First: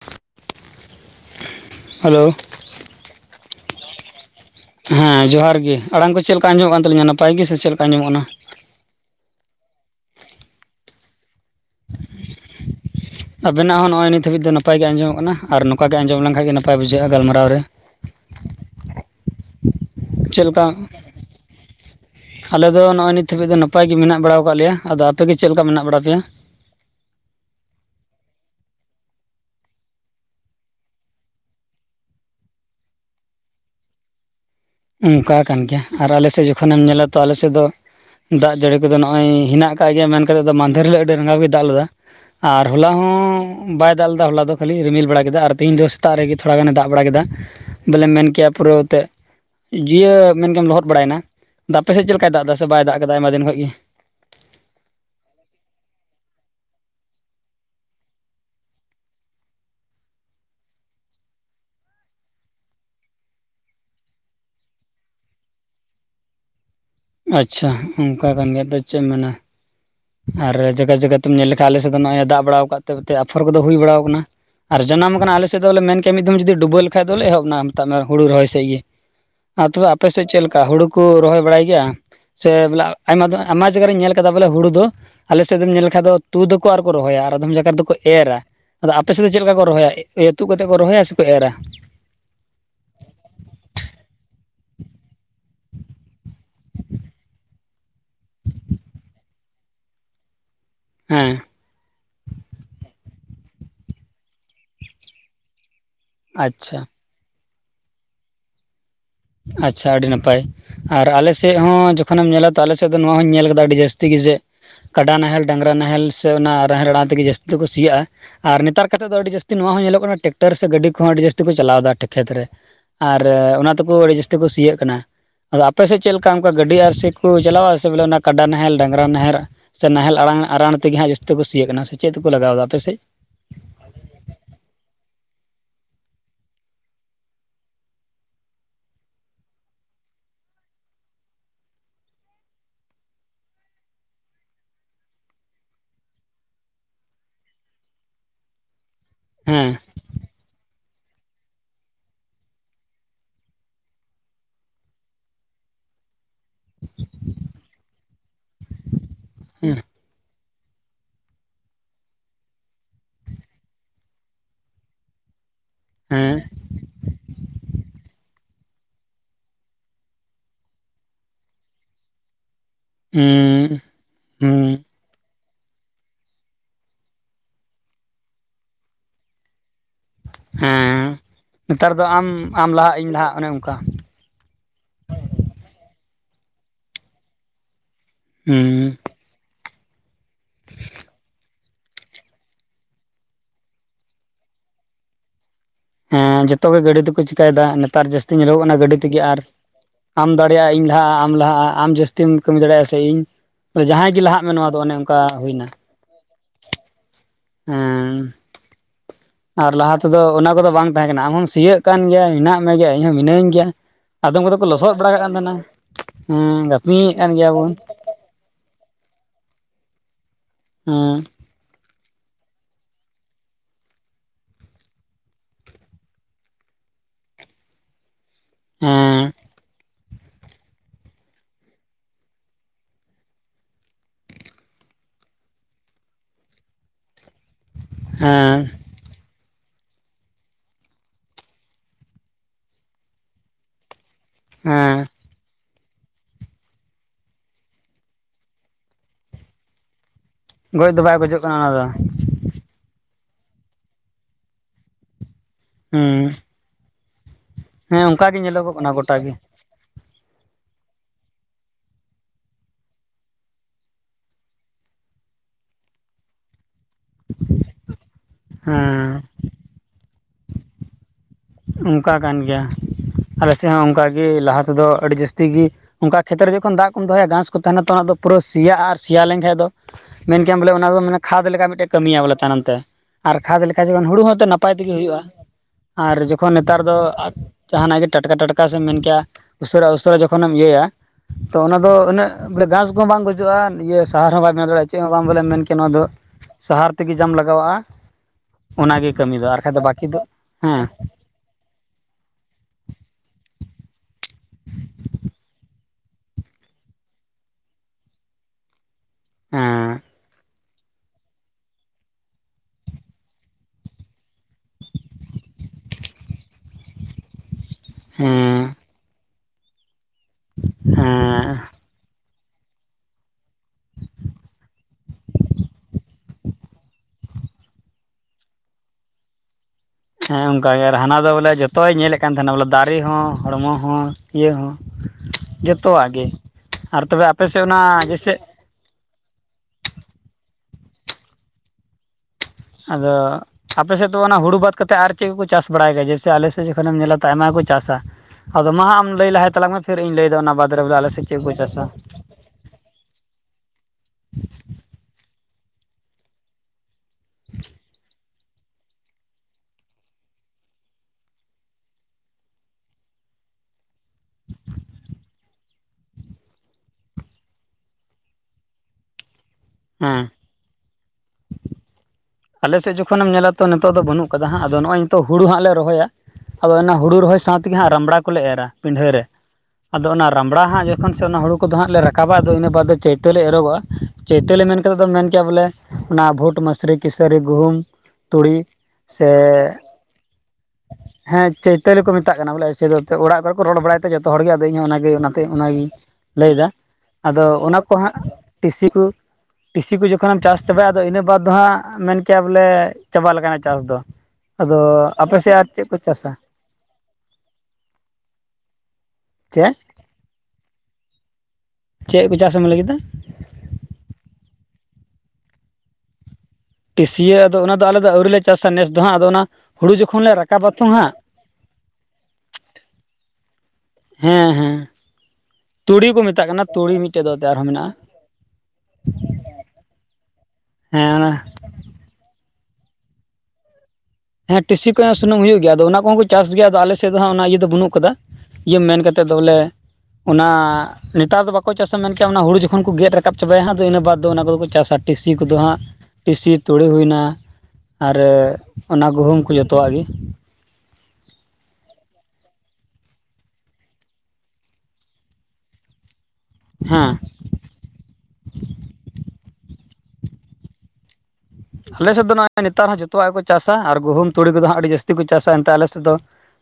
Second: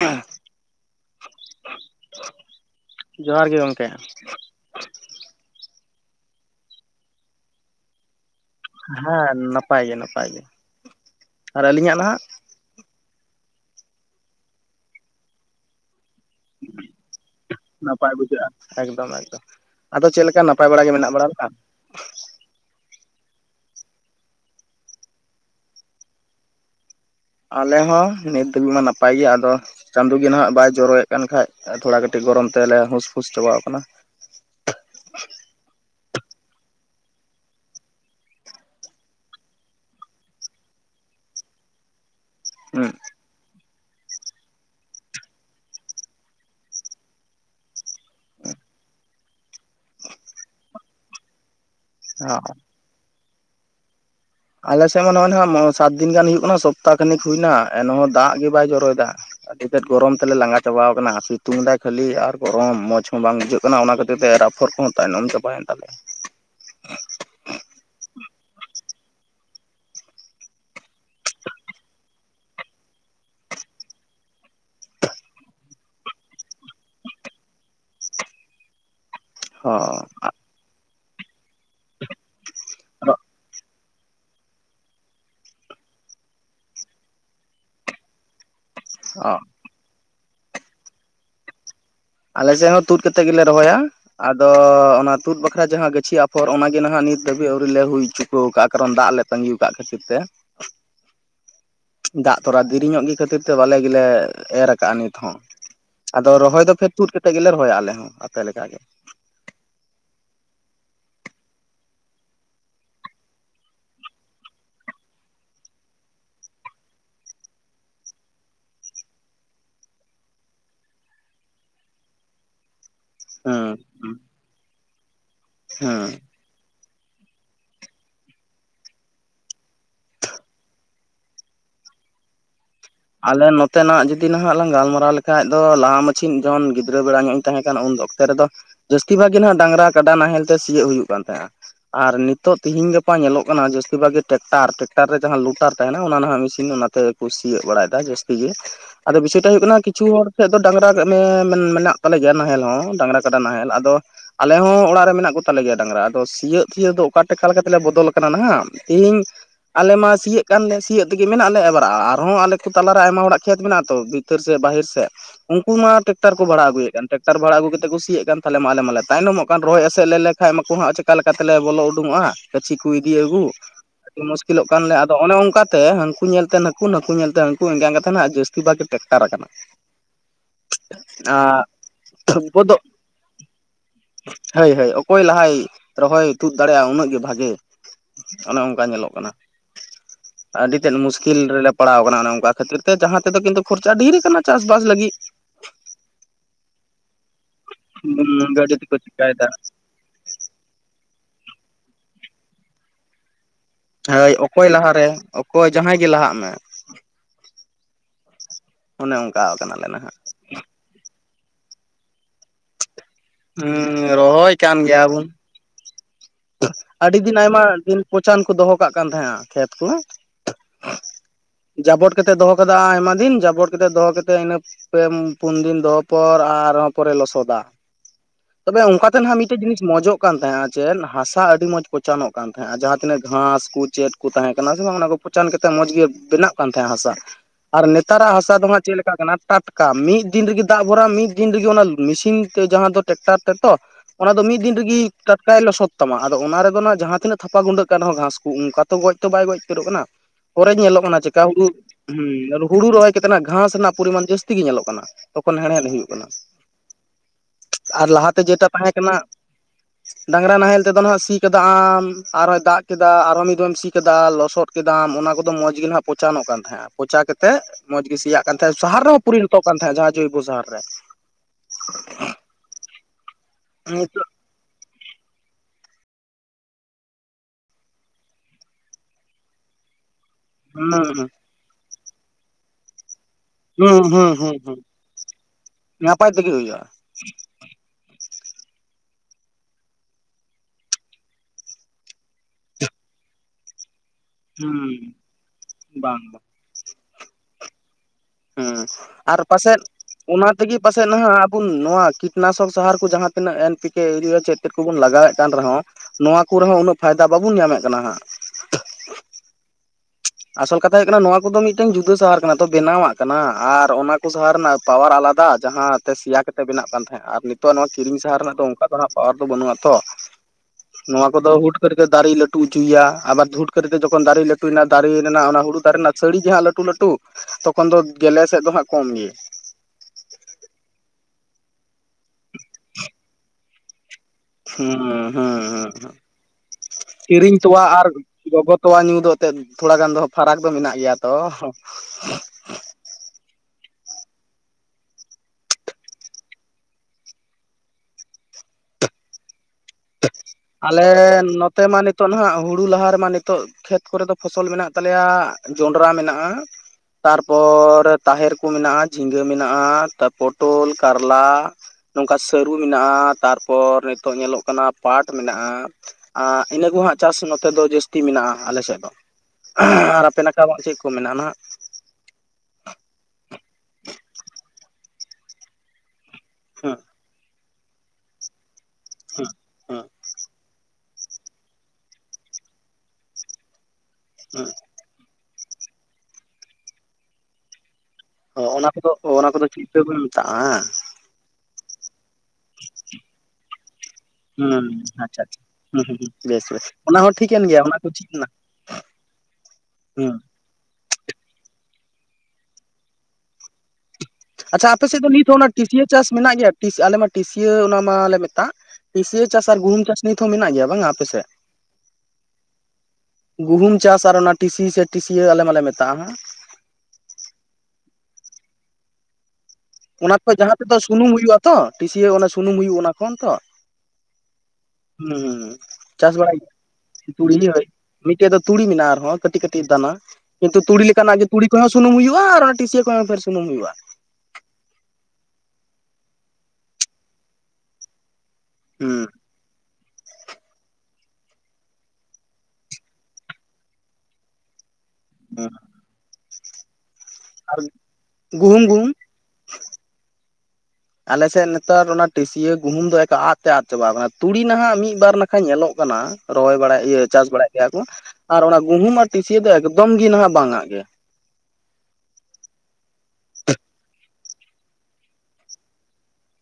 ᱦᱮᱸ ᱦᱮᱞᱳ ᱡᱚᱦᱟᱨ ᱜᱮ ᱜᱚᱢᱠᱮ ᱦᱮᱸ ᱡᱚᱦᱟᱨ ᱜᱮ ᱟᱲᱟᱝ ᱠᱚ ᱪᱮᱫ ᱞᱮᱠᱟ ᱟᱸᱡᱚᱢᱚᱜ ᱠᱟᱱ ᱛᱟᱹᱞᱤᱧᱟ ᱱᱟᱯᱟᱭ ᱜᱮ ᱥᱮ ᱪᱮᱫ ᱞᱮᱠᱟ ᱟᱸᱡᱚᱢᱚᱜ ᱠᱟᱱᱟ? ᱦᱮᱸ ᱱᱟᱯᱟᱭ ᱜᱮ ᱱᱟᱯᱟᱭ ᱜᱮ ᱟᱨ ᱟᱹᱞᱤᱧᱟᱜ ᱱᱟᱦᱟᱜ ᱟᱵᱮᱱᱟᱜ ᱦᱚᱸ ᱱᱚᱜ-ᱚᱭ ᱱᱤᱛ ᱦᱟᱹᱵᱤᱡ ᱫᱚ ᱱᱟᱯᱟᱭ ᱜᱮ ᱟᱸᱡᱚᱢᱚᱜ ᱠᱟᱱᱟ ᱟᱨ ᱱᱚᱝ ᱠᱟ ᱜᱮ ᱟᱸᱡᱚᱢᱚᱜ ᱞᱮᱱ ᱠᱷᱟᱱ ᱜᱮ ᱱᱟᱯᱟᱭ ᱵᱩᱡᱷᱟᱹᱜ-ᱟ᱾ ᱱᱟᱯᱟᱭ ᱵᱩᱡᱷᱟᱹᱜ-ᱟ ᱮᱠᱫᱚᱢ ᱮᱠᱫᱚᱢ ᱟᱫᱚ ᱪᱮᱫᱞᱮᱠᱟ ᱪᱮᱫ ᱱᱟᱯᱟᱭ ᱞᱮᱠᱟ ᱵᱟᱲᱟ ᱜᱮ ᱢᱮᱱᱟᱜ ᱵᱟᱲᱟ ᱵᱚᱱᱟ? ᱱᱤᱫ ᱫᱷᱟᱹᱵᱤᱡ ᱫᱚ ᱱᱟᱯᱟᱭ ᱜᱮ ᱢᱮᱱᱟᱜ ᱵᱟᱲᱟ ᱟᱠᱟᱫ ᱞᱮᱭᱟ ᱟᱫᱚ ᱟᱯᱮᱜᱮ ᱪᱮᱫ ᱞᱮᱠᱟ ᱢᱮᱱᱟᱜ ᱵᱟᱲᱟ ᱯᱮᱭᱟ? ᱟᱞᱮ ᱦᱚᱸ ᱱᱤᱛ ᱫᱷᱟᱹᱵᱤᱡ ᱢᱟ ᱱᱟᱯᱟᱭ ᱜᱮ ᱟᱫᱚ ᱪᱟᱸᱫᱳ ᱜᱮ ᱱᱟᱦᱟᱜ ᱵᱟᱭ ᱡᱚᱨᱚᱭᱮᱫ ᱠᱟᱱ ᱠᱷᱟᱡ ᱛᱷᱚᱲᱟ ᱠᱟᱹᱴᱤᱡ ᱜᱚᱨᱚᱢ ᱛᱮᱞᱮ ᱦᱩᱥᱯᱷᱩᱥ ᱪᱟᱵᱟᱣ ᱟᱠᱟᱱᱟ ᱚᱱᱠᱟ ᱠᱟᱱ ᱜᱮᱭᱟ ᱟᱨ ᱟᱞᱮᱥᱮᱫ ᱡᱚᱠᱷᱚᱱᱮᱢ ᱧᱮᱞᱟ ᱛᱚ ᱟᱞᱮᱥᱮᱫ ᱫᱚ ᱫᱟᱜ ᱡᱟᱹᱲᱤ ᱠᱚᱫᱚ ᱱᱚᱜ-ᱚᱚᱭ ᱦᱮᱱᱟᱜ ᱟᱠᱟᱜ ᱜᱮᱭᱟ ᱢᱮᱱᱠᱷᱟᱱ ᱫᱚ ᱢᱟᱸᱦᱫᱮᱨ ᱦᱤᱞᱚᱜ ᱟᱹᱰᱤ ᱨᱟᱸᱜᱟᱣ ᱜᱮᱭ ᱫᱟᱜ ᱞᱮᱫᱟ᱾ ᱟᱨ ᱦᱚᱞᱟ ᱦᱩᱸ ᱦᱚᱸ᱾ ᱵᱟᱭ ᱫᱟᱜ ᱞᱮᱫᱟ ᱦᱚᱞᱟ ᱫᱚ ᱠᱷᱟᱹᱞᱤ ᱨᱤᱢᱤᱞ ᱵᱟᱲᱟ ᱠᱮᱫᱟ ᱟᱨ ᱛᱮᱦᱤᱧ ᱫᱚ ᱥᱮᱛᱟᱜ ᱨᱮᱜᱮ ᱛᱷᱚᱲᱟ ᱜᱟᱱᱮ ᱫᱟᱜ ᱵᱟᱲᱟ ᱠᱮᱫᱟ ᱵᱚᱞᱮ ᱢᱮᱱ ᱠᱮᱭᱟ ᱯᱩᱨᱟᱹᱣ ᱛᱮ ᱡᱤᱭᱟᱹ ᱢᱮᱱᱠᱷᱟᱮᱢ ᱞᱚᱦᱚᱫ ᱵᱟᱲᱟᱭᱮᱱᱟ ᱟᱯᱮ ᱥᱮᱫ ᱪᱮᱫ ᱞᱮᱠᱟᱭ ᱫᱟᱜ ᱮᱫᱟ ᱥᱮ ᱵᱟᱭ ᱫᱟᱜ ᱟᱠᱟᱫᱟ ᱟᱭᱢᱟ ᱫᱤᱱ ᱠᱷᱚᱱ ᱜᱮ ᱟᱞᱮᱥᱮᱫ ᱢᱟ ᱱᱚᱜ-ᱚᱭ ᱱᱚᱣᱟ ᱥᱟᱛ ᱫᱤᱱ ᱜᱟᱱ ᱦᱳᱭᱳᱜ ᱠᱟᱱᱟ ᱥᱚᱯᱛᱟᱦ ᱠᱷᱟᱹᱱᱤᱠ ᱦᱩᱭ ᱮᱱᱟ ᱮᱱᱦᱚᱸ ᱫᱟᱜ ᱜᱮ ᱵᱟᱭ ᱡᱚᱨᱚᱭᱮᱫᱟ᱾ ᱟᱹᱰᱤ ᱛᱮᱫ ᱜᱚᱨᱚᱢ ᱛᱮᱞᱮ ᱞᱟᱸᱜᱟ ᱪᱟᱵᱟᱣ ᱟᱠᱟᱱᱟ ᱥᱤᱛᱩᱝ ᱫᱟᱭ ᱠᱷᱟᱹᱞᱤ ᱟᱨ ᱜᱚᱨᱚᱢ ᱢᱚᱸᱡᱽ ᱦᱚᱸ ᱵᱟᱝ ᱵᱩᱡᱷᱟᱹᱜ ᱠᱟᱱᱟ ᱚᱱᱟ ᱠᱷᱟᱹᱛᱤᱨ ᱛᱮ ᱟᱯᱷᱚᱨ ᱠᱚᱦᱚᱸ ᱛᱟᱭᱱᱚᱢ ᱪᱟᱵᱟᱭᱮᱱ ᱛᱟᱞᱮᱭᱟ᱾ ᱟᱪᱪᱷᱟ ᱚᱱᱠᱟ ᱠᱟᱱ ᱜᱮᱭᱟ ᱟᱫᱚ ᱪᱮᱫ ᱮᱢ ᱢᱮᱱᱟ ᱟᱨ ᱡᱟᱭᱜᱟ ᱡᱟᱜᱟ ᱛᱮᱢ ᱧᱮᱞ ᱞᱮᱠᱷᱟᱱ ᱟᱞᱮ ᱥᱮᱫ ᱫᱚ ᱱᱚᱜ-ᱚᱭ ᱫᱟᱜ ᱵᱟᱲᱟᱣ ᱟᱠᱟᱫ ᱛᱮ ᱟᱯᱷᱚᱨ ᱠᱚᱫᱚ ᱦᱩᱭ ᱵᱟᱲᱟᱣ ᱠᱟᱱᱟ᱾ ᱟᱨ ᱡᱟᱱᱟᱢ ᱟᱠᱟᱱᱟ ᱟᱞᱮ ᱥᱮᱫ ᱫᱚᱞᱮ ᱢᱮᱱ ᱠᱮᱭᱟ ᱢᱤᱫᱚᱢ ᱡᱩᱫᱤ ᱰᱩᱵᱟᱹ ᱞᱮᱠᱷᱟᱡ ᱫᱚᱞᱮ ᱮᱦᱚᱵ ᱮᱱᱟ ᱦᱩᱲᱩ ᱨᱚᱦᱚᱭ ᱥᱮᱡ ᱜᱮ᱾ ᱟᱨ ᱛᱚᱵᱮ ᱟᱯᱮ ᱦᱚᱸ ᱥᱮᱫ ᱪᱮᱫ ᱞᱮᱠᱟ ᱦᱩᱲᱩ ᱠᱚ ᱨᱚᱦᱚᱭ ᱵᱟᱲᱟᱭ ᱜᱮᱭᱟ ᱥᱮ ᱵᱚᱞᱮ ᱟᱭᱢᱟ ᱟᱭᱢᱟ ᱟᱭᱢᱟ ᱡᱟᱭᱜᱟ ᱨᱮᱧ ᱧᱮᱞ ᱟᱠᱟᱫᱟ ᱵᱚᱞᱮ ᱦᱩᱲᱩ ᱫᱚ ᱟᱞᱮ ᱥᱮᱫᱚᱢ ᱧᱮᱞ ᱞᱮᱠᱷᱟᱡ ᱫᱚ ᱛᱩᱫ ᱚᱠᱚ ᱟᱨᱠᱚ ᱨᱚᱦᱚᱭ-ᱟ ᱟᱨ ᱟᱫᱷᱚᱢ ᱡᱚᱠᱷᱟᱡ ᱨᱮ ᱫᱚᱠᱚ ᱮᱨᱟ ᱟᱫᱚ ᱟᱯᱮ ᱥᱮᱫ ᱫᱚ ᱚ ᱪᱮᱫ ᱞᱮᱠᱟ ᱠᱚ ᱨᱚᱦᱚᱭᱟ ᱟᱹᱛᱩᱜ ᱠᱟᱛᱮᱮᱫ ᱠᱚ ᱨᱚᱦᱚᱭᱟ ᱥᱮᱠᱚ ᱮᱨᱟ? ᱟᱞᱮᱥᱮᱫ ᱦᱚᱸ ᱛᱩᱫ ᱠᱟᱛᱮᱜ ᱜᱮᱞᱮ ᱨᱚᱦᱚᱭᱟ ᱟᱫᱚ ᱚᱱᱟ ᱛᱩᱫ ᱵᱟᱠᱷᱨᱟ ᱡᱟᱦᱟᱸ ᱜᱟᱹᱪᱷᱤ ᱟᱯᱷᱚᱨ ᱚᱱᱟᱜᱮ ᱱᱟᱦᱟᱜ ᱱᱤᱛ ᱫᱷᱟᱹᱵᱤᱡ ᱟᱹᱣᱨᱤ ᱞᱮ ᱦᱩᱭ ᱦᱚᱪᱚ ᱠᱟᱫ-ᱟ ᱠᱟᱨᱚᱱ ᱫᱟᱜ ᱞᱮ ᱛᱟᱸᱜᱤ ᱟᱠᱟᱫ ᱠᱷᱟᱹᱛᱤᱨ ᱛᱮ ᱦᱮᱸ ᱫᱟᱜ ᱛᱚᱨᱟ ᱫᱮᱨᱤ ᱧᱚᱜ ᱜᱮ ᱠᱷᱟᱹᱛᱤᱨ ᱛᱮ ᱵᱟᱞᱮ ᱜᱮᱞᱮ ᱮᱨ ᱠᱟᱜ-ᱟ ᱱᱤᱛᱦᱚᱸ᱾ ᱟᱫᱚ ᱨᱚᱦᱚᱭ ᱫᱚ ᱟᱪᱪᱷᱟ ᱯᱷᱮᱨ ᱛᱩᱫ ᱠᱟᱛᱮᱫ ᱜᱮᱞᱮ ᱨᱚᱦᱚᱭᱟ ᱟᱞᱮ ᱦᱚᱸ ᱟᱯᱮ ᱞᱮᱠᱟ ᱜᱮ᱾ ᱟᱪᱪᱷᱟ ᱟᱹᱰᱤ ᱱᱟᱯᱟᱭ᱾ ᱟᱨ ᱟᱞᱮᱥᱮᱫ ᱦᱚᱸ ᱡᱚᱠᱷᱚᱱᱮᱢ ᱧᱮᱞᱟ ᱛᱚ ᱟᱞᱮ ᱥᱮᱫ ᱫᱚ ᱱᱚᱣᱟ ᱦᱚᱸᱧ ᱧᱮᱞ ᱟᱠᱟᱫᱟ ᱟᱹᱰᱤ ᱡᱟᱹᱥᱛᱤ ᱜᱮᱡᱮ ᱠᱟᱰᱟ ᱱᱟᱦᱮᱞ ᱰᱟᱝᱨᱟ ᱱᱟᱦᱮᱞ ᱥᱮ ᱚᱱᱟ ᱱᱟᱦᱮᱞ ᱟᱲᱟ ᱛᱮᱜᱮ ᱡᱟᱹᱥᱛᱤ ᱫᱚᱠᱚ ᱥᱤ ᱭᱟᱜ-ᱟ ᱟᱨ ᱱᱮᱛᱟᱨ ᱠᱟᱛᱮᱫ ᱫᱚ ᱟᱹᱰᱤ ᱡᱟᱹᱥᱛᱤ ᱱᱚᱣᱟ ᱦᱚᱸ ᱧᱮᱞᱚᱜ ᱠᱟᱱᱟ ᱴᱨᱟᱠᱴᱟᱨ ᱥᱮ ᱜᱟᱹᱰᱤ ᱠᱚᱦᱚ ᱟᱹᱰᱤ ᱡᱟᱹᱥᱛᱤ ᱠᱚ ᱪᱟᱞᱟᱣᱮᱫᱟ ᱠᱷᱮᱛ ᱨᱮ᱾ ᱟᱨ ᱦᱩᱸ ᱚᱱᱟ ᱛᱮᱠᱚ ᱟᱹᱰᱤ ᱦᱩᱸ ᱡᱟᱹᱥᱛᱤ ᱠᱚ ᱥᱤ ᱭᱟᱹᱜ ᱠᱟᱱᱟ ᱟᱫᱚ ᱟᱯᱮᱥᱮᱫ ᱪᱮᱫ ᱞᱮᱠᱟ ᱚᱱᱠᱟ ᱜᱟᱹᱰᱤ ᱟᱨ ᱛᱮ ᱠᱚ ᱪᱟᱞᱟᱣ-ᱟ ᱥᱮ ᱵᱚᱞᱮ ᱚᱱᱟ ᱠᱟᱰᱟ ᱱᱟᱦᱮᱞ ᱰᱟᱝᱨᱟ ᱱᱟᱦᱮᱞ ᱥᱮ ᱱᱟᱦᱮᱞ ᱟᱲᱟ ᱟᱲᱟ ᱛᱮᱜᱮ ᱦᱟᱸᱜ ᱡᱟᱹᱥᱛᱤ ᱠᱚ ᱥᱤᱭᱟᱹᱜ ᱠᱟᱱᱟ ᱥᱮ ᱪᱮᱫ ᱛᱮᱠᱚ ᱞᱟᱜᱟᱣ ᱮᱫᱟ ᱟᱯᱮ ᱥᱮᱡ? ᱟᱞᱮ ᱱᱚᱛᱮᱱᱟᱜ ᱡᱩᱫᱤ ᱱᱟᱦᱟᱜ ᱞᱟᱝ ᱜᱟᱞᱢᱟᱨᱟᱣ ᱞᱮᱠᱷᱟᱡ ᱫᱚ ᱞᱟᱦᱟ [unintelligible] ᱡᱚᱱ ᱜᱤᱫᱽᱨᱟᱹ ᱵᱮᱲᱟ ᱧᱚᱜ ᱤᱧ ᱛᱟᱦᱮᱸ ᱠᱟᱱ ᱩᱱ ᱚᱠᱛᱮ ᱨᱮᱫᱚ ᱡᱟᱹᱥᱛᱤ ᱵᱷᱟᱜ ᱜᱮ ᱱᱟᱜ ᱰᱟᱝᱨᱟ ᱠᱟᱰᱟ ᱱᱟᱦᱮᱞ ᱛᱮ ᱥᱤᱭᱳᱜ ᱦᱩᱭᱩᱜ ᱠᱟᱱ ᱛᱟᱸᱦᱮᱜᱼᱟ ᱾ ᱟᱨ ᱱᱤᱛᱚᱜ ᱛᱤᱦᱤᱧ ᱜᱟᱯᱟ ᱧᱮᱞᱚᱜ ᱠᱟᱱᱟ ᱡᱟᱹᱥᱛᱤ ᱵᱷᱟᱜ ᱜᱮ ᱴᱮᱠᱴᱟᱨ ᱴᱮᱠᱴᱟᱨ ᱨᱮ ᱡᱟᱦᱟᱸ ᱞᱩᱴᱟᱨ ᱛᱟᱦᱮᱱᱟ ᱚᱱᱟ ᱱᱟᱦᱟᱜ ᱢᱮᱥᱤᱱ ᱚᱱᱟᱛᱮ ᱠᱩ ᱥᱤᱸᱭᱚᱜ ᱵᱟᱲᱟᱭᱮᱫᱟ ᱡᱟᱹᱥᱛᱤ ᱜᱮ ᱟᱫᱚ ᱵᱤᱥᱚᱭᱴᱟᱜ ᱦᱩᱭᱩᱜ ᱦᱮᱸ ᱠᱟᱱᱟ ᱠᱤᱪᱷᱩ ᱦᱚᱲ ᱴᱷᱮᱜ ᱫᱚ ᱰᱟᱝᱨᱟ [unintelligible] ᱢᱮᱱᱟᱜ ᱛᱟᱞᱮ ᱜᱮᱭᱟ ᱱᱟᱦᱮᱞ ᱦᱚᱸ ᱰᱟᱝᱨᱟ ᱠᱟᱰᱟ ᱱᱟᱦᱮᱞ ᱟᱫᱚ ᱟᱞᱮ ᱦᱚᱸ ᱚᱲᱟᱜ ᱨᱮ ᱢᱮᱱᱟᱜ ᱠᱚ ᱛᱟᱞᱮ ᱜᱮᱭᱟ ᱰᱟᱝᱨᱟ ᱟᱫᱚ ᱥᱤᱭᱳᱜ [unintelligible] ᱫᱚ ᱚᱠᱟ [unintelligible] ᱞᱮᱠᱟᱛᱮᱞᱮ ᱵᱚᱫᱚᱞ ᱟᱠᱟᱱᱟ ᱱᱟᱦᱟᱜ ᱤᱧ ᱤᱧ ᱦᱮᱸ ᱟᱞᱮ ᱢᱟ ᱥᱤᱭᱳᱜ ᱠᱟᱱ ᱞᱮ [unintelligible] [unintelligible] ᱛᱤᱜᱤ ᱢᱮᱱᱟᱜ ᱞᱮ ᱮᱵᱟᱨ [unintelligible] ᱟᱨᱦᱚᱸ ᱟᱞᱮ ᱠᱚ ᱛᱟᱞᱟᱨᱮ ᱟᱭᱢᱟ ᱦᱚᱲᱟᱜ ᱠᱷᱮᱛ ᱢᱮᱱᱟᱜᱼᱟ ᱛᱚ ᱵᱷᱤᱛᱟᱹᱨ ᱥᱮᱜ ᱵᱟᱦᱮᱨ ᱥᱮᱜ ᱩᱱᱠᱩ ᱢᱟ ᱴᱮᱠᱴᱟᱨ ᱠᱚ ᱦᱮᱸ ᱵᱷᱟᱲᱟ ᱟᱹᱜᱩᱭᱮᱫ ᱠᱟᱱ [unintelligible] [unintelligible] ᱠᱟᱛᱮ ᱠᱚ ᱥᱤᱭᱮᱜ ᱠᱟᱱ ᱛᱟᱦᱚᱞᱮ ᱢᱟ ᱟᱞᱮ ᱢᱟᱞᱮ ᱛᱟᱭᱱᱚᱢᱚᱜ ᱠᱟᱱ ᱨᱚᱦᱚᱭ ᱮᱥᱮᱫ ᱞᱮ ᱞᱮᱠᱷᱟᱭ ᱢᱟᱠᱩ ᱦᱟᱸᱜ ᱪᱮᱠᱟ ᱞᱮᱠᱟ ᱛᱮᱞᱮ ᱵᱚᱞᱚ ᱩᱰᱩᱱᱚᱜᱼᱟ᱾ ᱜᱟᱹᱪᱷᱤ ᱠᱩ ᱤᱫᱤ ᱟᱜᱩ [unintelligible] ᱢᱩᱥᱠᱤᱞᱚᱜ ᱦᱮᱸ ᱠᱟᱱ ᱞᱮ ᱟᱫᱚ ᱚᱱᱮ ᱚᱱᱠᱟᱛᱮ ᱦᱟᱹᱱᱠᱩ ᱧᱮᱞᱛᱮ ᱱᱟᱹᱠᱩ ᱱᱟᱹᱠᱩ ᱧᱮᱞᱛᱮ ᱦᱟᱹᱱᱠᱩ [unintelligible] ᱡᱟᱹᱥᱛᱤ ᱵᱷᱟᱜ ᱜᱮ ᱴᱮᱠᱴᱟᱨ ᱟᱠᱟᱱᱟ ᱦᱮᱸ ᱱᱮᱛᱟᱨ [inaudible] ᱫᱚ ᱟᱢ ᱟᱢ ᱞᱟᱦᱟᱜ ᱤᱧ ᱞᱟᱦᱟᱜ ᱚᱱᱮ ᱚᱱᱠᱟ [unintelligible] ᱦᱳᱭ ᱦᱳᱭ ᱚᱠᱚᱭ ᱞᱟᱦᱟᱭ ᱨᱚᱦᱚᱭ ᱛᱩᱫ ᱫᱟᱲᱮᱭᱟᱜᱼᱟ ᱩᱱᱟᱹᱜ ᱜᱮ ᱵᱷᱟᱜᱮ ᱚᱱᱮ ᱚᱱᱠᱟ ᱦᱩᱸ ᱧᱮᱞᱚᱜ ᱠᱟᱱᱟ᱾ ᱟᱹᱰᱤ ᱛᱮᱫ ᱢᱩᱥᱠᱤᱞ ᱨᱮᱞᱮ ᱯᱟᱲᱟᱣ ᱟᱠᱟᱱᱟ ᱚᱱᱮ ᱚᱱᱠᱟ ᱾ ᱠᱷᱟᱹᱛᱤᱨ ᱛᱮ ᱡᱟᱦᱟᱸ ᱛᱮᱫᱚ ᱠᱤᱱᱛᱩ ᱠᱷᱚᱨᱪᱟ ᱰᱷᱮᱨ ᱟᱠᱟᱱᱟ ᱪᱟᱥᱵᱟᱥ ᱞᱟᱹᱜᱤᱫ ᱾ ᱦᱮᱸ ᱡᱚᱛᱚ ᱜᱮ ᱜᱟᱹᱰᱤ ᱛᱮᱠᱚ ᱪᱮᱠᱟᱭ ᱫᱟ ᱱᱮᱛᱟᱨ ᱡᱟᱹᱥᱛᱤ ᱧᱮᱞᱚᱜᱚᱜ ᱠᱟᱱᱟ ᱜᱟᱹᱰᱤ ᱛᱮᱠᱚ ᱛᱤᱜᱤ ᱟᱨ ᱪᱤᱠᱟᱹᱭᱮᱫᱟ ᱟᱢ ᱫᱟᱲᱮᱭᱟᱜᱼᱟ ᱤᱧ ᱞᱟᱦᱟᱜᱼᱟ ᱟᱢ ᱞᱟᱦᱟᱜᱼᱟ ᱟᱢ ᱡᱟᱹᱥᱛᱤᱢ ᱠᱟᱹᱢᱤ ᱫᱟᱲᱮᱭᱟᱜᱼᱟ ᱥᱮ ᱤᱧ ᱡᱟᱦᱟᱸᱭ ᱜᱮ ᱦᱳᱭ ᱞᱟᱦᱟᱜ ᱢᱮ ᱚᱠᱚᱭ ᱱᱚᱣᱟ ᱫᱚ ᱚᱱᱮ ᱞᱟᱦᱟᱨᱮ ᱚᱱᱠᱟ ᱦᱩᱭᱱᱟ ᱚᱠᱚᱭ ᱾ ᱡᱟᱦᱟᱸᱭ ᱜᱮ ᱞᱟᱦᱟᱜ ᱢᱮ [unintelligible] ᱚᱱᱮ ᱚᱱᱠᱟ ᱟᱨ ᱠᱟᱱᱟᱞᱮ ᱞᱟᱦᱟ ᱱᱟᱦᱟᱜ ᱛᱮᱫᱚ ᱚᱱᱟ ᱠᱚᱫᱚ ᱵᱟᱝ ᱛᱟᱦᱮᱸ ᱠᱟᱱᱟ ᱟᱢ ᱦᱚᱸᱢ ᱥᱤᱸᱭᱳᱜ ᱠᱟᱱ ᱜᱮᱭᱟ ᱢᱮᱱᱟᱜ ᱢᱮ ᱜᱮᱭᱟ᱾ ᱤᱧ ᱦᱚᱸ ᱢᱤᱹᱧ ᱜᱮᱭᱟ ᱦᱩᱸ ᱟᱫᱚᱢ ᱨᱚᱦᱚᱭ ᱠᱚᱫᱚ ᱠᱚ ᱠᱟᱱ ᱞᱚᱥᱚᱫ ᱵᱟᱲᱟ ᱠᱟᱜ ᱜᱮᱭᱟᱵᱚᱱ ᱠᱟᱱ ᱛᱟᱦᱮᱱᱟ᱾ ᱦᱮᱸ ᱜᱟᱹᱯᱷᱱᱤᱭᱮᱫ ᱟᱹᱰᱤ ᱠᱟᱱ ᱫᱤᱱ ᱟᱭᱢᱟ ᱜᱮᱭᱟᱵᱚᱱ ᱫᱤᱱ ᱯᱚᱪᱟᱱ ᱠᱚ ᱫᱚᱦᱚ ᱠᱟᱜ ᱠᱟᱱ ᱛᱟᱦᱮᱸᱜᱼᱟ᱾ ᱠᱷᱮᱛ ᱠᱚ ᱦᱩ ᱠᱟᱛᱮ ᱫᱚᱦᱚ ᱠᱟᱫᱟᱭ ᱟᱭᱢᱟ ᱫᱤᱱ ᱡᱟᱵᱚᱴ ᱠᱟᱛᱮ ᱫᱚᱦᱚ ᱠᱟᱛᱮ ᱤᱱᱟᱹ ᱯᱮ ᱯᱩᱱ ᱫᱤᱱ ᱫᱚᱦᱚ ᱯᱚᱨ ᱟᱨᱦᱚᱸ ᱯᱚᱨᱮ ᱞᱚᱥᱚᱫᱟ ᱛᱚᱵᱮ ᱚᱱᱠᱟᱛᱮ ᱦᱮᱸ ᱱᱟᱦᱟᱜ ᱢᱤᱫᱴᱮᱡ ᱡᱤᱱᱤᱥ ᱢᱚᱸᱡᱚᱜ ᱠᱟᱱ ᱛᱟᱦᱮᱸᱜᱼᱟ᱾ ᱪᱮᱫ ᱦᱟᱥᱟ ᱟᱹᱰᱤ ᱢᱚᱸᱡᱽ ᱯᱚᱪᱟᱱᱚᱜ ᱠᱟᱱ ᱛᱟᱦᱮᱸᱜᱼᱟ ᱟᱨ ᱡᱟᱦᱟᱸ ᱛᱤᱱᱟᱹᱜ ᱜᱷᱟᱸᱥ ᱠᱚ ᱪᱮᱫ ᱠᱚ ᱛᱟᱦᱮᱸ ᱠᱟᱱᱟ᱾ ᱚᱱᱟᱠᱚ ᱯᱚᱪᱟᱱ ᱠᱟᱛᱮᱫ ᱢᱚᱸᱡᱽ ᱜᱤ ᱵᱮᱱᱟᱜ ᱠᱟᱱ ᱛᱟᱦᱮᱸᱜᱼᱟ᱾ ᱦᱟᱥᱟ ᱟᱨ ᱱᱮᱛᱟᱨᱟᱜ ᱦᱟᱥᱟ ᱦᱮᱸ ᱫᱚ ᱦᱟᱸᱜ ᱪᱮᱫ ᱞᱮᱠᱟᱜ ᱠᱟᱱᱟ᱾ ᱴᱟᱴᱠᱟ ᱢᱤᱫ ᱫᱤᱱ ᱨᱮᱜᱤ ᱫᱟᱜ ᱵᱷᱚᱨᱟᱣ ᱢᱤᱫ ᱫᱤᱱ ᱨᱮᱜᱤ ᱚᱱᱟ ᱢᱤᱥᱤᱱ ᱛᱮ ᱡᱟᱦᱟᱸ ᱫᱚ ᱴᱮᱠᱴᱟᱨ ᱛᱮᱛᱚ ᱚᱱᱟ ᱫᱚ ᱢᱤᱫ ᱫᱤᱱ ᱦᱮᱸ ᱨᱤᱜᱤ ᱴᱟᱴᱠᱟᱭ ᱞᱚᱥᱚᱫ ᱛᱟᱢᱟ ᱟᱫᱚ ᱚᱱᱟ ᱨᱮᱫᱚ ᱱᱟᱜ ᱡᱟᱦᱟᱸ ᱛᱤᱱᱟᱹᱜ ᱛᱷᱟᱯᱟ ᱜᱩᱰᱟᱹᱜ ᱠᱟᱱ ᱨᱮᱦᱚᱸ ᱜᱷᱟᱥ ᱠᱚ ᱚᱱᱠᱟ ᱛᱚ ᱜᱚᱡ ᱛᱚ ᱵᱟᱭ ᱜᱚᱡ ᱩᱛᱟᱹᱨᱚᱜ ᱠᱟᱱᱟ᱾ ᱯᱚᱨᱮ ᱜᱚᱡ ᱧᱮᱞᱚᱜ ᱫᱚ ᱵᱟᱭ ᱠᱟᱱᱟ ᱜᱚᱡᱚᱜ ᱪᱮᱠᱟ ᱦᱩᱲᱩ ᱚᱱᱟ ᱫᱚ ᱦᱩᱸᱦᱩᱲᱩ ᱨᱚᱦᱚᱭ ᱠᱟᱛᱮ ᱱᱟᱜ ᱜᱷᱟᱥ ᱨᱮᱱᱟᱜ ᱯᱚᱨᱤᱢᱟᱱ ᱡᱟᱹᱥᱛᱤ ᱜᱤ ᱧᱮᱞᱚᱜ ᱠᱟᱱᱟ᱾ ᱛᱚᱠᱷᱚᱱ ᱦᱮᱲᱦᱮᱫ ᱦᱩᱭᱩᱜ ᱠᱟᱱᱟ ᱦᱮᱸ ᱾ ᱦᱮᱸ ᱟᱨ ᱚᱱᱠᱟ ᱜᱮ ᱞᱟᱦᱟᱛᱮ ᱡᱮᱴᱟ ᱧᱮᱞᱚᱜᱚᱜ ᱛᱟᱦᱮᱸ ᱠᱟᱱᱟ ᱜᱚᱴᱟ ᱜᱮ ᱰᱟᱝᱨᱟ ᱱᱟᱦᱮᱞ ᱛᱮᱫᱚ ᱱᱟᱜ ᱥᱤ ᱠᱮᱫᱟᱢ ᱟᱨ ᱦᱚᱸᱭ ᱫᱟᱜ ᱠᱮᱫᱟ ᱟᱨᱦᱚᱸ ᱢᱤᱫ ᱫᱚᱢᱮᱢ ᱥᱤ ᱠᱮᱫᱟ ᱞᱚᱥᱚᱫ ᱠᱮᱫᱟᱢ ᱚᱱᱟ ᱠᱚᱫᱚ ᱢᱚᱸᱡᱽ ᱜᱮ ᱛᱤᱱᱟᱹᱜ ᱯᱚᱪᱟᱱᱚᱜ ᱠᱟᱱ ᱛᱟᱦᱮᱸᱫᱼᱟ᱾ ᱯᱚᱪᱟ ᱠᱟᱛᱮ ᱢᱚᱸᱡᱽ ᱜᱮ ᱥᱮᱭᱟᱜ ᱠᱟᱱ ᱛᱟᱦᱮᱸᱜ ᱦᱮᱸ ᱡᱟᱦᱟᱸ ᱡᱚᱭᱵᱚ ᱥᱟᱨ ᱨᱮ ᱚᱱᱠᱟ ᱠᱟᱱ ᱜᱮᱭᱟ ᱟᱞᱮ ᱥᱮᱜ ᱦᱚᱸ ᱚᱱᱠᱟᱜᱤ ᱱᱤᱛᱚᱜ ᱞᱟᱦᱟ ᱛᱮ ᱫᱚ ᱟᱹᱰᱤ ᱡᱟᱹᱥᱛᱤ ᱜᱤ ᱚᱱᱠᱟ ᱠᱷᱮᱛᱨᱮ ᱨᱮ ᱡᱚᱠᱷᱚᱱ ᱫᱟᱜ ᱠᱚᱢ ᱫᱚᱦᱚᱭᱟ ᱜᱷᱟᱸᱥ ᱠᱚ ᱛᱟᱦᱮᱱᱟ᱾ ᱛᱚ ᱯᱩᱨᱟᱹ ᱥᱮᱭᱟᱜᱼᱟ ᱟᱨ ᱥᱮᱭᱟ ᱞᱮᱱᱠᱷᱟᱡ ᱫᱚ ᱢᱮᱱᱠᱷᱟᱢ ᱵᱚᱞᱮ ᱚᱱᱟ ᱫᱚ ᱢᱟᱱᱮ ᱦᱩᱸ ᱠᱷᱟᱫᱽ ᱞᱮᱠᱟᱭ ᱢᱤᱫᱴᱮᱱ ᱠᱟᱹᱢᱤᱭᱟ ᱵᱚᱞᱮ ᱛᱟᱭᱱᱚᱢ ᱛᱮ ᱟᱨ ᱠᱷᱟᱫᱽ ᱞᱮᱠᱟ ᱦᱩᱸ ᱡᱮᱢᱚᱱ ᱦᱩᱲᱩ ᱦᱩᱸ ᱦᱚᱸᱛᱚ ᱦᱩᱸ ᱱᱟᱯᱟᱭ ᱦᱩᱸ ᱛᱮᱜᱮ ᱦᱩᱭᱩᱜᱼᱟ ᱟᱨ ᱱᱟᱯᱟᱭ ᱛᱮᱜᱮ ᱡᱚᱠᱷᱚᱱ ᱦᱩᱭᱩᱜᱼᱟ ᱱᱮᱛᱟᱨ ᱫᱚ ᱟᱨ ᱡᱟᱦᱟᱸᱱᱟᱜ ᱜᱮ ᱴᱟᱴᱠᱟ ᱴᱟᱴᱠᱟ ᱥᱮᱢ ᱢᱮᱱ ᱠᱮᱭᱟ ᱩᱥᱟᱹᱨᱟ ᱩᱥᱟᱹᱨᱟ ᱡᱚᱠᱷᱚᱱᱮᱢ ᱤᱭᱟᱹᱭᱟ ᱛᱚ ᱚᱱᱟᱫᱚ ᱩᱱᱟᱹᱜ ᱵᱚᱞᱮ ᱜᱷᱟᱥᱠᱚ ᱵᱟᱝ ᱜᱚᱡᱚᱜᱼᱟ᱾ ᱥᱟᱦᱟᱨ ᱦᱚᱸ ᱵᱟᱢ ᱢᱮᱱ ᱦᱩᱸ ᱫᱟᱲᱮᱭᱟᱜᱼᱟ ᱾ ᱪᱮᱫ ᱦᱚᱸ ᱵᱟᱢ ᱵᱚᱞᱮᱢ ᱢᱮᱱ ᱠᱮᱭᱟ ᱱᱚᱣᱟ ᱫᱚ ᱵᱟᱝ ᱵᱟᱝ ᱥᱟᱦᱟᱨ ᱛᱮᱜᱮ ᱡᱟᱢ ᱞᱟᱜᱟᱣᱟᱜᱼᱟ᱾ ᱚᱱᱟᱜᱮ ᱠᱟᱹᱢᱤ ᱫᱚ ᱟᱨ ᱠᱷᱟᱡ ᱫᱚ ᱵᱟᱠᱤ ᱫᱚ ᱛᱮᱜᱤ ᱦᱮᱸ ᱯᱟᱥᱮᱡ ᱱᱟᱦᱟᱜ ᱟᱵᱚ ᱱᱚᱣᱟ ᱠᱤᱴᱱᱟᱥᱚᱠ ᱥᱟᱦᱟᱨ ᱠᱚ ᱡᱟᱦᱟᱸ ᱛᱤᱱᱟᱹᱜ ᱮᱱ ᱯᱤᱠᱨᱤᱭᱟ ᱪᱮᱫ ᱪᱮᱫ ᱠᱚᱵᱚᱱ ᱞᱟᱜᱟᱣᱮᱫ ᱠᱟᱱ ᱨᱮᱦᱚᱸ ᱱᱚᱣᱟᱠᱚ ᱨᱮᱦᱚᱸ ᱩᱱᱟᱹᱜ ᱯᱷᱟᱭᱫᱟ ᱵᱟᱵᱩᱱ ᱧᱟᱢᱮᱫ ᱠᱟᱱᱟ ᱦᱟᱸᱜ᱾ [unintelligible] ᱦᱮ ᱟᱥᱚᱞ ᱠᱟᱛᱷᱟ ᱦᱩᱭᱩᱜ ᱠᱟᱱᱟ᱾ ᱱᱚᱣᱟ ᱠᱚᱫᱚ ᱢᱤᱫᱴᱟᱝ ᱡᱩᱫᱟᱹ ᱥᱟᱦᱟᱨ ᱠᱟᱱᱟ ᱛᱚ ᱵᱮᱱᱟᱣᱟᱜ ᱠᱟᱱᱟ ᱟᱨ ᱚᱱᱟ ᱠᱚ ᱥᱟᱦᱟᱨ ᱨᱮᱱᱟᱜ ᱯᱟᱣᱟᱨ ᱟᱞᱟᱫᱟ ᱡᱟᱦᱟᱸ ᱛᱮ ᱥᱮᱭᱟ ᱠᱟᱛᱮ ᱵᱮᱱᱟᱜ ᱠᱟᱱ ᱛᱟᱦᱮᱸᱫ ᱟᱨ ᱱᱤᱛ ᱛᱚ ᱱᱚᱣᱟ ᱠᱤᱨᱤᱧ ᱥᱟᱨ ᱨᱮᱱᱟᱜ ᱫᱚ ᱦᱮᱸ ᱚᱱᱠᱟ ᱫᱚ ᱦᱟᱜ ᱯᱟᱣᱟᱨ ᱫᱚ ᱵᱟᱹᱱᱩᱜᱼᱟ᱾ ᱛᱚ ᱱᱚᱣᱟ ᱠᱚᱫᱚ ᱦᱮᱸ ᱦᱩᱴ ᱠᱟᱹᱨᱤᱛᱮ ᱫᱟᱨᱮ ᱞᱟᱹᱴᱩ ᱞᱟᱹᱴᱩ ᱦᱚᱪᱚᱭ ᱭᱟ ᱵᱟᱨᱷᱩᱴ ᱠᱟᱛᱮ ᱡᱚᱠᱷᱚᱱ ᱫᱟᱨᱮᱭ ᱞᱟᱹᱴᱩᱭᱮᱱᱟ᱾ ᱫᱟᱨᱮ ᱨᱮᱱᱟᱜ ᱦᱩᱲᱩ ᱫᱟᱨᱮ ᱨᱮᱱᱟᱜ ᱥᱟᱹᱲᱤ ᱡᱟᱦᱟ ᱞᱟᱹᱴᱩ ᱞᱟᱹᱴᱩ ᱛᱚᱠᱷᱚᱱ ᱫᱚ ᱜᱮᱞᱮ ᱥᱮᱫ ᱫᱚ ᱦᱟᱸᱜ ᱠᱚᱢ ᱜᱮ ᱦᱮᱸ ᱚᱱᱠᱟ ᱜᱮ ᱟᱨ ᱦᱟᱱᱟ ᱫᱚ ᱵᱚᱞᱮ ᱡᱚᱛᱚᱭ ᱧᱮᱞᱮᱫ ᱠᱟᱱ ᱛᱟᱦᱮᱱᱟ ᱵᱚᱞᱮ ᱫᱟᱨᱮ ᱦᱚᱸ ᱦᱚᱲᱢᱚ ᱦᱚᱸ ᱤᱭᱟᱹ ᱦᱚᱸ ᱦᱩᱸ ᱦᱩᱸ ᱦᱩᱸ ᱡᱚᱛᱚᱣᱟᱜ ᱜᱮ ᱟᱨ ᱛᱚᱵᱮ ᱠᱤᱨᱤᱧ ᱟᱯᱮᱥᱮᱫ ᱚᱱᱟ ᱛᱚᱣᱟ ᱟᱨ ᱡᱮᱭᱥᱮ ᱜᱚᱜᱚ ᱛᱚᱣᱟ ᱧᱩ ᱫᱚ ᱮᱱᱛᱮᱫ ᱛᱷᱚᱲᱟ ᱜᱟᱱ ᱫᱚ ᱯᱷᱟᱨᱟᱠ ᱫᱚ ᱢᱮᱱᱟᱜ ᱜᱮᱭᱟ ᱛᱚ᱾ ᱟᱯᱮ ᱥᱮᱫ ᱫᱚ ᱚᱱᱟ ᱦᱩᱲᱩ ᱵᱟᱫ ᱠᱟᱛᱮᱫ ᱟᱨ ᱪᱮᱫ ᱠᱚᱠᱚ ᱪᱟᱥ ᱵᱟᱲᱟᱭ ᱜᱮᱭᱟ ᱡᱮᱭᱥᱮ ᱟᱞᱮ ᱥᱮᱫ ᱡᱚᱠᱷᱚᱱᱮᱢ ᱧᱮᱞᱟ ᱛᱚ ᱟᱭᱢᱟ ᱜᱮᱠᱚ ᱪᱟᱥᱟ ᱟᱫᱚ ᱢᱟ ᱦᱟᱸᱜ ᱟ ᱞᱟᱹᱭ ᱞᱟᱦᱟᱭ ᱛᱟᱞᱟ ᱢᱮ ᱯᱷᱤᱨ ᱤᱧ ᱞᱟᱹᱭᱮᱫᱟ ᱚᱱᱟ ᱵᱟᱫ ᱟᱞᱮ ᱱᱚᱛᱮ ᱢᱟ ᱱᱤᱛᱚᱜ ᱱᱟᱦᱟᱜ ᱦᱩᱲᱩ ᱞᱟᱦᱟ ᱨᱮᱢᱟ ᱱᱤᱛᱚᱜ ᱠᱷᱮᱛ ᱠᱚᱨᱮ ᱦᱚᱸ ᱯᱷᱚᱥᱚᱞ ᱢᱮᱱᱟᱜ ᱛᱟᱞᱮᱭᱟ ᱡᱚᱱᱰᱨᱟ ᱢᱮᱱᱟᱜᱼᱟ, ᱛᱟᱨᱯᱚᱨ ᱛᱟᱦᱮᱨ ᱠᱚ ᱢᱮᱱᱟᱜᱼᱟ, ᱡᱷᱤᱸᱜᱟᱹ ᱢᱮᱱᱟᱜᱼᱟ, ᱱᱛᱟ ᱯᱚᱴᱚᱞ ᱠᱟᱨᱞᱟ ᱱᱚᱝᱠᱟ ᱥᱟᱹᱨᱩ ᱢᱮᱱᱟᱜᱼᱟ᱾ ᱛᱟᱨᱯᱚᱨ ᱱᱤᱛᱚᱜ ᱧᱮᱞᱚᱜ ᱠᱟᱱᱟ᱾ ᱯᱟᱴ ᱢᱮᱱᱟᱜᱼᱟ ᱤᱱᱟᱹ ᱠᱚ ᱦᱜ ᱪᱟᱥ ᱱᱚᱛᱮ ᱫᱚ ᱡᱟᱹᱥᱛᱤ ᱢᱮᱱᱟᱜᱼᱟ ᱟᱞ ᱥᱮᱫ ᱫᱚ ᱟᱨ ᱟᱯᱮ ᱱᱟᱠᱟᱵ ᱪᱮᱫ ᱠᱚ ᱢᱮᱱᱟᱜᱼᱟ ᱱᱟᱦᱟᱜ ᱟᱞᱮ ᱥᱮᱫ ᱡᱚᱠᱷᱚᱱᱮᱢ ᱧᱮᱞᱟ ᱛᱚ ᱱᱤᱛᱳᱜ ᱫᱚ ᱵᱟᱹᱱᱩᱜ ᱠᱟᱫᱟ ᱦᱟᱸᱜ ᱟᱫᱚ ᱱᱚᱜᱼᱚᱭ ᱛᱚ ᱦᱳᱲᱩ ᱦᱟᱸᱜ ᱞᱮ ᱨᱚᱦᱚᱭᱟ ᱟᱫᱚ ᱚᱱᱟ ᱦᱩᱸ ᱦᱩᱲᱩ ᱨᱚᱦᱚᱭ ᱥᱟᱶᱛᱮᱜᱮ ᱦᱟᱸᱜ ᱨᱟᱢᱲᱟ ᱠᱚᱞᱮ ᱮᱨᱟ ᱯᱤᱰᱷᱟᱹ ᱨᱮ ᱦᱩᱸ ᱟᱫᱚ ᱚᱱᱟ ᱨᱟᱢᱵᱲᱟ ᱦᱟᱸᱜ ᱡᱚᱫᱤ ᱡᱚᱠᱷᱚᱱ ᱥᱮ ᱚᱱᱟ ᱦᱩᱲᱩ ᱠᱚᱫᱚ ᱦᱟᱸᱜ ᱞᱮ ᱨᱟᱠᱟᱵᱟ ᱟᱫᱚ ᱤᱱᱟᱹ ᱵᱟᱫ ᱫᱚ ᱪᱟᱹᱭᱛᱟᱹᱞ ᱞᱮ ᱮᱨᱚᱵᱚᱜᱼᱟ᱾ ᱪᱟᱹᱭᱛᱟᱹᱞ ᱞᱮ ᱦᱩᱸ ᱢᱮᱱ ᱠᱟᱛᱮ ᱫᱚ ᱢᱮᱱ ᱠᱮ ᱵᱚᱞᱮ ᱚᱱᱟ ᱵᱷᱩᱴ ᱢᱤᱥᱨᱤ ᱠᱤᱥᱟᱹᱨᱤ ᱜᱩᱦᱩᱢ ᱚ ᱛᱩᱲᱤ ᱚᱱᱟ ᱠᱚᱫᱚ ᱥᱮ ᱚᱱᱟ ᱠᱚᱫᱚ ᱪᱮᱫ ᱯᱮ ᱵᱚᱱ ᱢᱮᱛᱟᱜᱼᱟ ᱦᱮᱸ ᱪᱮᱫ? ᱥᱮᱛᱟᱜ ᱠᱟᱱᱟ ᱵᱚᱞᱮ ᱚᱲᱟᱜ ᱠᱚᱨᱮ ᱠᱚ ᱨᱚᱲ ᱵᱟᱲᱟᱭ ᱛᱮ ᱡᱚᱛᱚ ᱦᱚᱲ ᱜᱮ ᱟᱫᱚ ᱤᱧ ᱦᱩᱸ ᱚᱱᱟᱜᱮ ᱟᱪᱪᱷᱟ ᱚᱱᱟᱛᱮ ᱟᱪᱪᱷᱟ ᱚᱱᱟᱜᱤᱧ ᱦᱩᱸ ᱦᱩᱸ ᱵᱮᱥ ᱞᱟᱹᱭᱮᱫᱟ ᱵᱮᱥ ᱚᱱᱟ ᱦᱚᱸ ᱟᱫᱚ ᱴᱷᱤᱠᱟᱹᱱ ᱚᱱᱟ ᱜᱮᱭᱟ ᱠᱚ ᱦᱟᱸᱜ ᱪᱮᱫ ᱨᱮᱱᱟᱜ ᱴᱤᱥᱤ ᱠᱚ ᱴᱤᱥᱤ ᱠᱚ ᱦᱩᱸ ᱡᱚᱠᱷᱚᱱᱮᱢ ᱪᱟᱥ ᱪᱟᱵᱟᱭᱟ ᱟᱫᱚ ᱤᱱᱟᱹ ᱵᱟᱫᱽ ᱫᱚ ᱦᱟᱸᱜ ᱢᱮᱱ ᱠᱮᱭᱟ ᱵᱚᱞᱮ ᱪᱟᱵᱟ ᱠᱟᱱᱟ ᱪᱟᱥ ᱫᱚ ᱟᱫᱚ ᱟᱪᱷᱟ ᱟᱯᱮ ᱥᱮᱫ ᱫᱚ ᱱᱤᱛ ᱦᱚᱸ ᱟᱨ ᱚᱱᱟ ᱪᱮᱫ ᱠᱚ ᱴᱤᱥᱤᱭ ᱪᱟᱥ ᱪᱟᱥᱟ ᱢᱮᱱᱟᱜ ᱜᱮᱭᱟ. ᱟᱞᱮ ᱢᱟ ᱴᱤᱥᱤᱭᱟ. ᱚᱱᱟ ᱢᱟᱞᱮ ᱢᱮᱛᱟᱜ ᱴᱤᱥᱤᱭ ᱪᱟᱥ ᱪᱮᱫ ᱟᱨ ᱜᱩᱦᱩᱢ ᱪᱟᱥ ᱱᱤᱛ ᱦᱚᱸ ᱢᱮᱱᱟᱜ ᱜᱮᱭᱟ ᱵᱟᱝᱟ ᱟᱯᱮᱥᱮᱫ? ᱪᱮᱫ ᱠᱚ ᱪᱟᱥ ᱮᱢ ᱞᱟᱹᱭ ᱠᱮᱫᱟ? ᱜᱩᱦᱩᱢ ᱪᱟᱥ ᱟᱨ ᱚᱱᱟ ᱴᱤᱥᱤ ᱥᱮ ᱴᱤᱥᱤ ᱟᱞᱮ ᱢᱟᱞᱮ ᱢᱮᱛᱟᱜᱼᱟ ᱦᱟᱸᱜ ᱴᱤᱥᱭᱟ. ᱟᱫᱚ ᱚᱱᱟᱫᱚ ᱟᱞᱮ ᱫᱚ ᱟᱹᱣᱨᱤ ᱞᱮ ᱪᱟᱥᱟ ᱱᱮᱥ ᱫᱚ ᱦᱟᱸᱜ ᱟᱫᱚ ᱚᱱᱟ ᱦᱩᱲᱩ ᱡᱚᱠᱷᱚᱱ ᱞᱮ ᱚᱱᱟ ᱠᱚ ᱨᱟᱠᱟᱵᱟ ᱡᱟᱦᱟᱸ ᱛᱚ ᱛᱮᱫᱚ ᱦᱟᱸᱜ ᱥᱩᱱᱩᱢ ᱦᱩᱭᱩᱜ ᱟᱛᱚ ᱴᱤᱥᱤᱭᱟ. ᱚᱱᱟ ᱥᱩᱱᱩᱢ ᱦᱩᱭᱩᱜ ᱚᱱᱟ ᱠᱷᱚᱱ ᱛᱚ ᱦᱮᱸ ᱦᱮᱸ ᱦᱩᱸ ᱦᱩᱸ ᱛᱩᱲᱤ ᱠᱚ ᱢᱮᱛᱟᱜ ᱠᱟᱱᱟ ᱛᱩᱲᱤ ᱢᱤᱫ ᱴᱮᱡ ᱫᱚ ᱟᱨᱦᱚᱸ ᱢᱮᱱᱟᱜᱼᱟ ᱢᱤᱫ ᱴᱮᱡ ᱫᱚ ᱛᱩᱲᱤ ᱢᱮᱱᱟᱜᱼᱟ ᱟᱨᱦᱚᱸ ᱠᱟᱹᱴᱤᱡ ᱠᱟᱹᱴᱤᱡ ᱫᱟᱱᱟ ᱠᱤᱱᱛᱩ ᱛᱩᱲᱤ ᱦᱮᱸ ᱚᱱᱟ ᱞᱮᱠᱟᱱᱟᱜ ᱜᱮ ᱛᱩᱲᱤ ᱠᱷᱚᱱᱟᱜ ᱥᱩᱱᱩᱢ ᱦᱩᱭᱩᱜᱼᱟ ᱟᱨ ᱴᱤᱥᱤ ᱠᱷᱚᱱ ᱯᱷᱮᱨ ᱥᱩᱱᱩᱢ ᱦᱩᱭᱩᱜᱼᱟ ᱦᱮᱸ ᱴᱤᱥᱤ ᱠᱚᱦ ᱥᱩᱱᱩᱢ ᱦᱩᱭᱩᱜ ᱜᱮᱭᱟ ᱟᱫᱚ ᱚᱱᱟ ᱠᱚᱦᱚᱸ ᱠᱚ ᱪᱟᱥ ᱜᱮᱭᱟ ᱟᱫᱚ ᱟᱞᱮᱥᱮᱫ ᱫᱚ ᱦᱟᱸᱜ ᱚᱱᱟ ᱤᱭᱟᱹ ᱫᱚ ᱵᱟᱹᱱᱩᱜ ᱟᱠᱟᱫᱟ ᱤᱭᱟᱹ ᱢᱮᱱ ᱦᱩᱸ ᱠᱟᱛᱮᱫ ᱫᱚ ᱵᱚᱞᱮ ᱚᱱᱟ ᱱᱮᱛᱟᱨ ᱫᱚ ᱵᱟᱠᱚ ᱪᱟᱥᱟ ᱢᱮᱱᱠᱷᱟᱱ ᱚᱱᱟ ᱦᱩᱲᱩ ᱡᱚᱠᱷᱚᱱ ᱠᱚ ᱜᱮᱫ ᱨᱟᱠᱟᱵᱽ ᱪᱟᱵᱟᱭᱟ ᱟᱫᱚ ᱤᱱᱟᱹ ᱵᱟᱫᱽ ᱫᱚ ᱚᱱᱟ ᱠᱚᱫᱚ ᱠᱚ ᱪᱟᱥᱟ ᱴᱤᱥᱤ ᱠᱚᱫᱚ ᱦᱩᱸ ᱦᱟᱸᱜ ᱴᱤᱥᱤ ᱛᱩᱲᱤ ᱦᱩᱭᱱᱟ ᱟᱨ ᱚᱱᱟ ᱜᱩᱦᱩᱢ ᱠᱚ ᱡᱚᱛᱚᱣᱟᱜ ᱜᱮ ᱟᱞᱮᱥᱮᱫ ᱱᱮᱛᱟᱨ ᱚᱱᱟ ᱴᱤᱥᱤᱭᱟᱹ ᱜᱩᱦᱩᱢ ᱫᱚ ᱟᱫ ᱛᱮ ᱟᱫ ᱪᱟᱵᱟᱟᱣ ᱟᱠᱟᱱᱟ ᱛᱩᱲᱤ ᱱᱟᱦᱟᱜ ᱢᱤᱫᱵᱟᱨ ᱱᱟᱠᱷᱟ ᱧᱮᱞᱚᱜ ᱠᱟᱱᱟ ᱨᱚᱦᱚᱭ ᱵᱟᱲᱟᱭ ᱦᱮᱸ ᱪᱟᱥ ᱵᱟᱲᱟᱭ ᱜᱮᱭᱟ ᱠᱚ ᱟᱨ ᱚᱱᱟ ᱜᱩᱦᱩᱢ ᱢᱟᱴ ᱴᱤᱥᱤ ᱫᱚ ᱮᱠᱫᱚᱢ ᱜᱮ ᱱᱟᱦᱟᱜ ᱵᱟᱝ ᱟᱫ ᱜᱮ ᱟᱞᱮᱥᱮᱫ ᱫᱚ ᱱᱚᱜᱼᱚᱭ ᱱᱮᱛᱟᱨ ᱦᱚᱸ ᱡᱚᱛᱚᱣᱟᱜ ᱜᱮᱠᱚ ᱪᱟᱥᱟ ᱟᱨ ᱜᱩᱦᱩᱢ ᱛᱩᱲᱤ ᱠᱚᱫᱚ ᱦᱟᱸᱜ ᱟᱹᱰᱤ ᱡᱟᱹᱥᱛᱤ ᱠᱚ ᱪᱟᱥᱟ ᱮᱱᱛᱮ ᱟᱞᱮᱥ ᱥᱮᱫ ᱫᱚ